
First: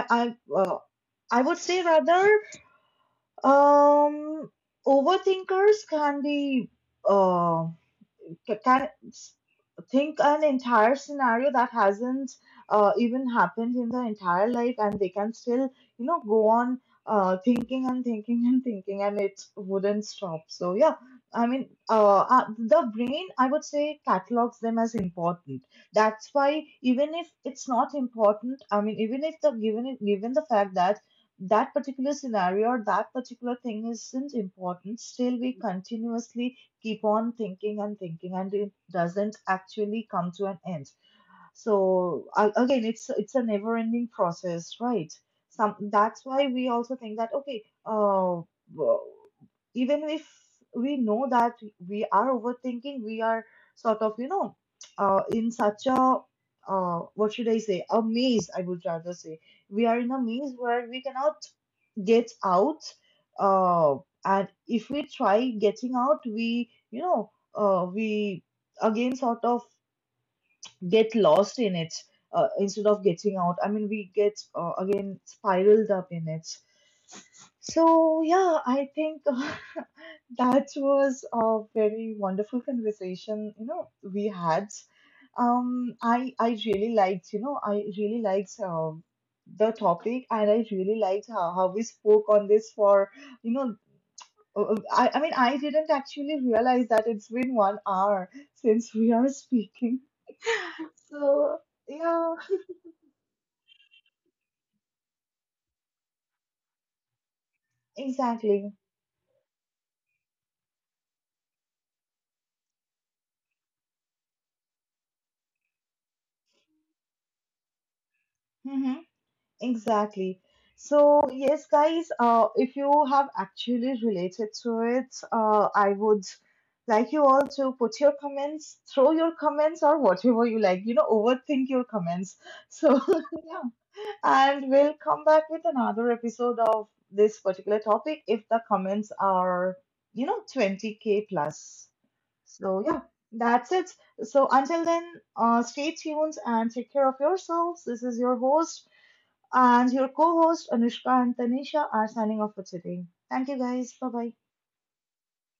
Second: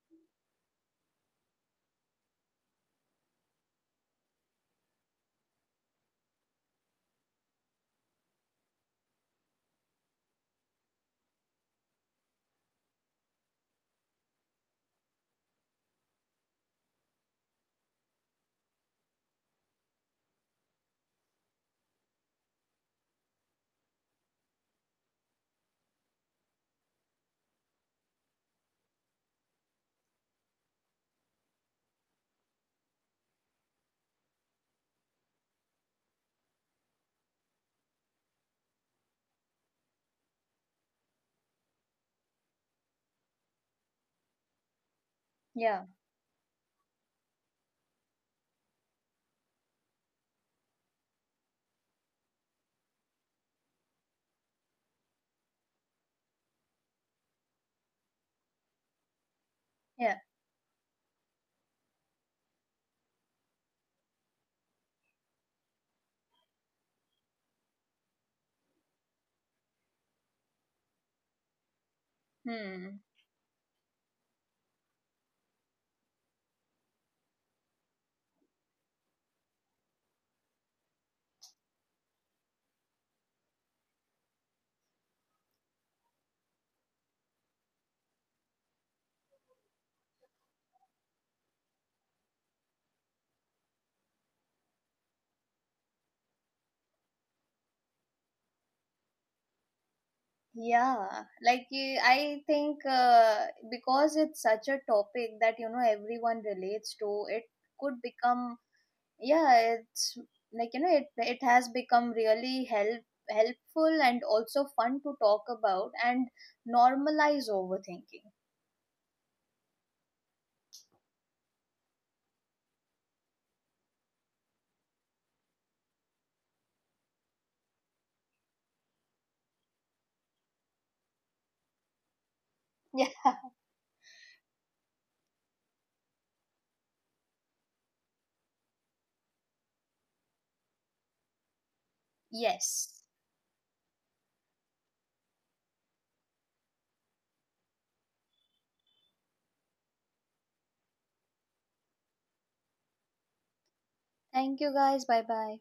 [SPEAKER 1] i uh, I would say rather, um overthinkers can be, uh, can think an entire scenario that hasn't even happened in their entire life, and they can still, go on thinking and thinking and thinking, and it wouldn't stop. So yeah, I mean, the brain, I would say, catalogs them as important. That's why, even if it's not important, I mean, even if, given the fact that that particular scenario or that particular thing isn't important, still we continuously keep on thinking and thinking, and it doesn't actually come to an end. So, again, it's a never ending process, right? some
[SPEAKER 2] Yeah.
[SPEAKER 1] That's why we also think that, okay, w- even if we know that we are overthinking, we are sort of, in such a, what should I say, a maze, I would rather say. We are in
[SPEAKER 2] Yeah.
[SPEAKER 1] a maze where we cannot gets out, uh, and if we try getting out, we you know we again sort of get lost in it, instead
[SPEAKER 2] Hmm.
[SPEAKER 1] of getting out. I mean, we get, again, spiraled up in it. So yeah, I think, that was a very wonderful conversation, you know, we had. I really liked, you know, I really liked, the topic, and I really liked how, we spoke on this for, you know, I mean, I didn't actually realize that it's been 1 hour since we are speaking.
[SPEAKER 2] Yeah,
[SPEAKER 1] So
[SPEAKER 2] like,
[SPEAKER 1] yeah,
[SPEAKER 2] I think because it's such a topic that, you know, everyone relates to, it could become,
[SPEAKER 1] exactly.
[SPEAKER 2] yeah, it's like, you know, it has become really helpful and also fun to talk about, and normalize overthinking.
[SPEAKER 1] Mhm. Exactly. So yes, guys, if you have actually related to it, I would like you all to put your comments, throw your comments, or whatever you like, you know, overthink your comments. So,
[SPEAKER 2] Yeah.
[SPEAKER 1] yeah, and we'll come back with another episode of this particular topic if the comments are, 20K plus. So
[SPEAKER 2] Yes.
[SPEAKER 1] yeah, that's it. So, until then, stay tuned and take care of yourselves. This is your host, and your co host Anushka and Tanisha, are signing off for today. Thank you, guys. Bye bye.
[SPEAKER 2] Thank you guys. Bye bye.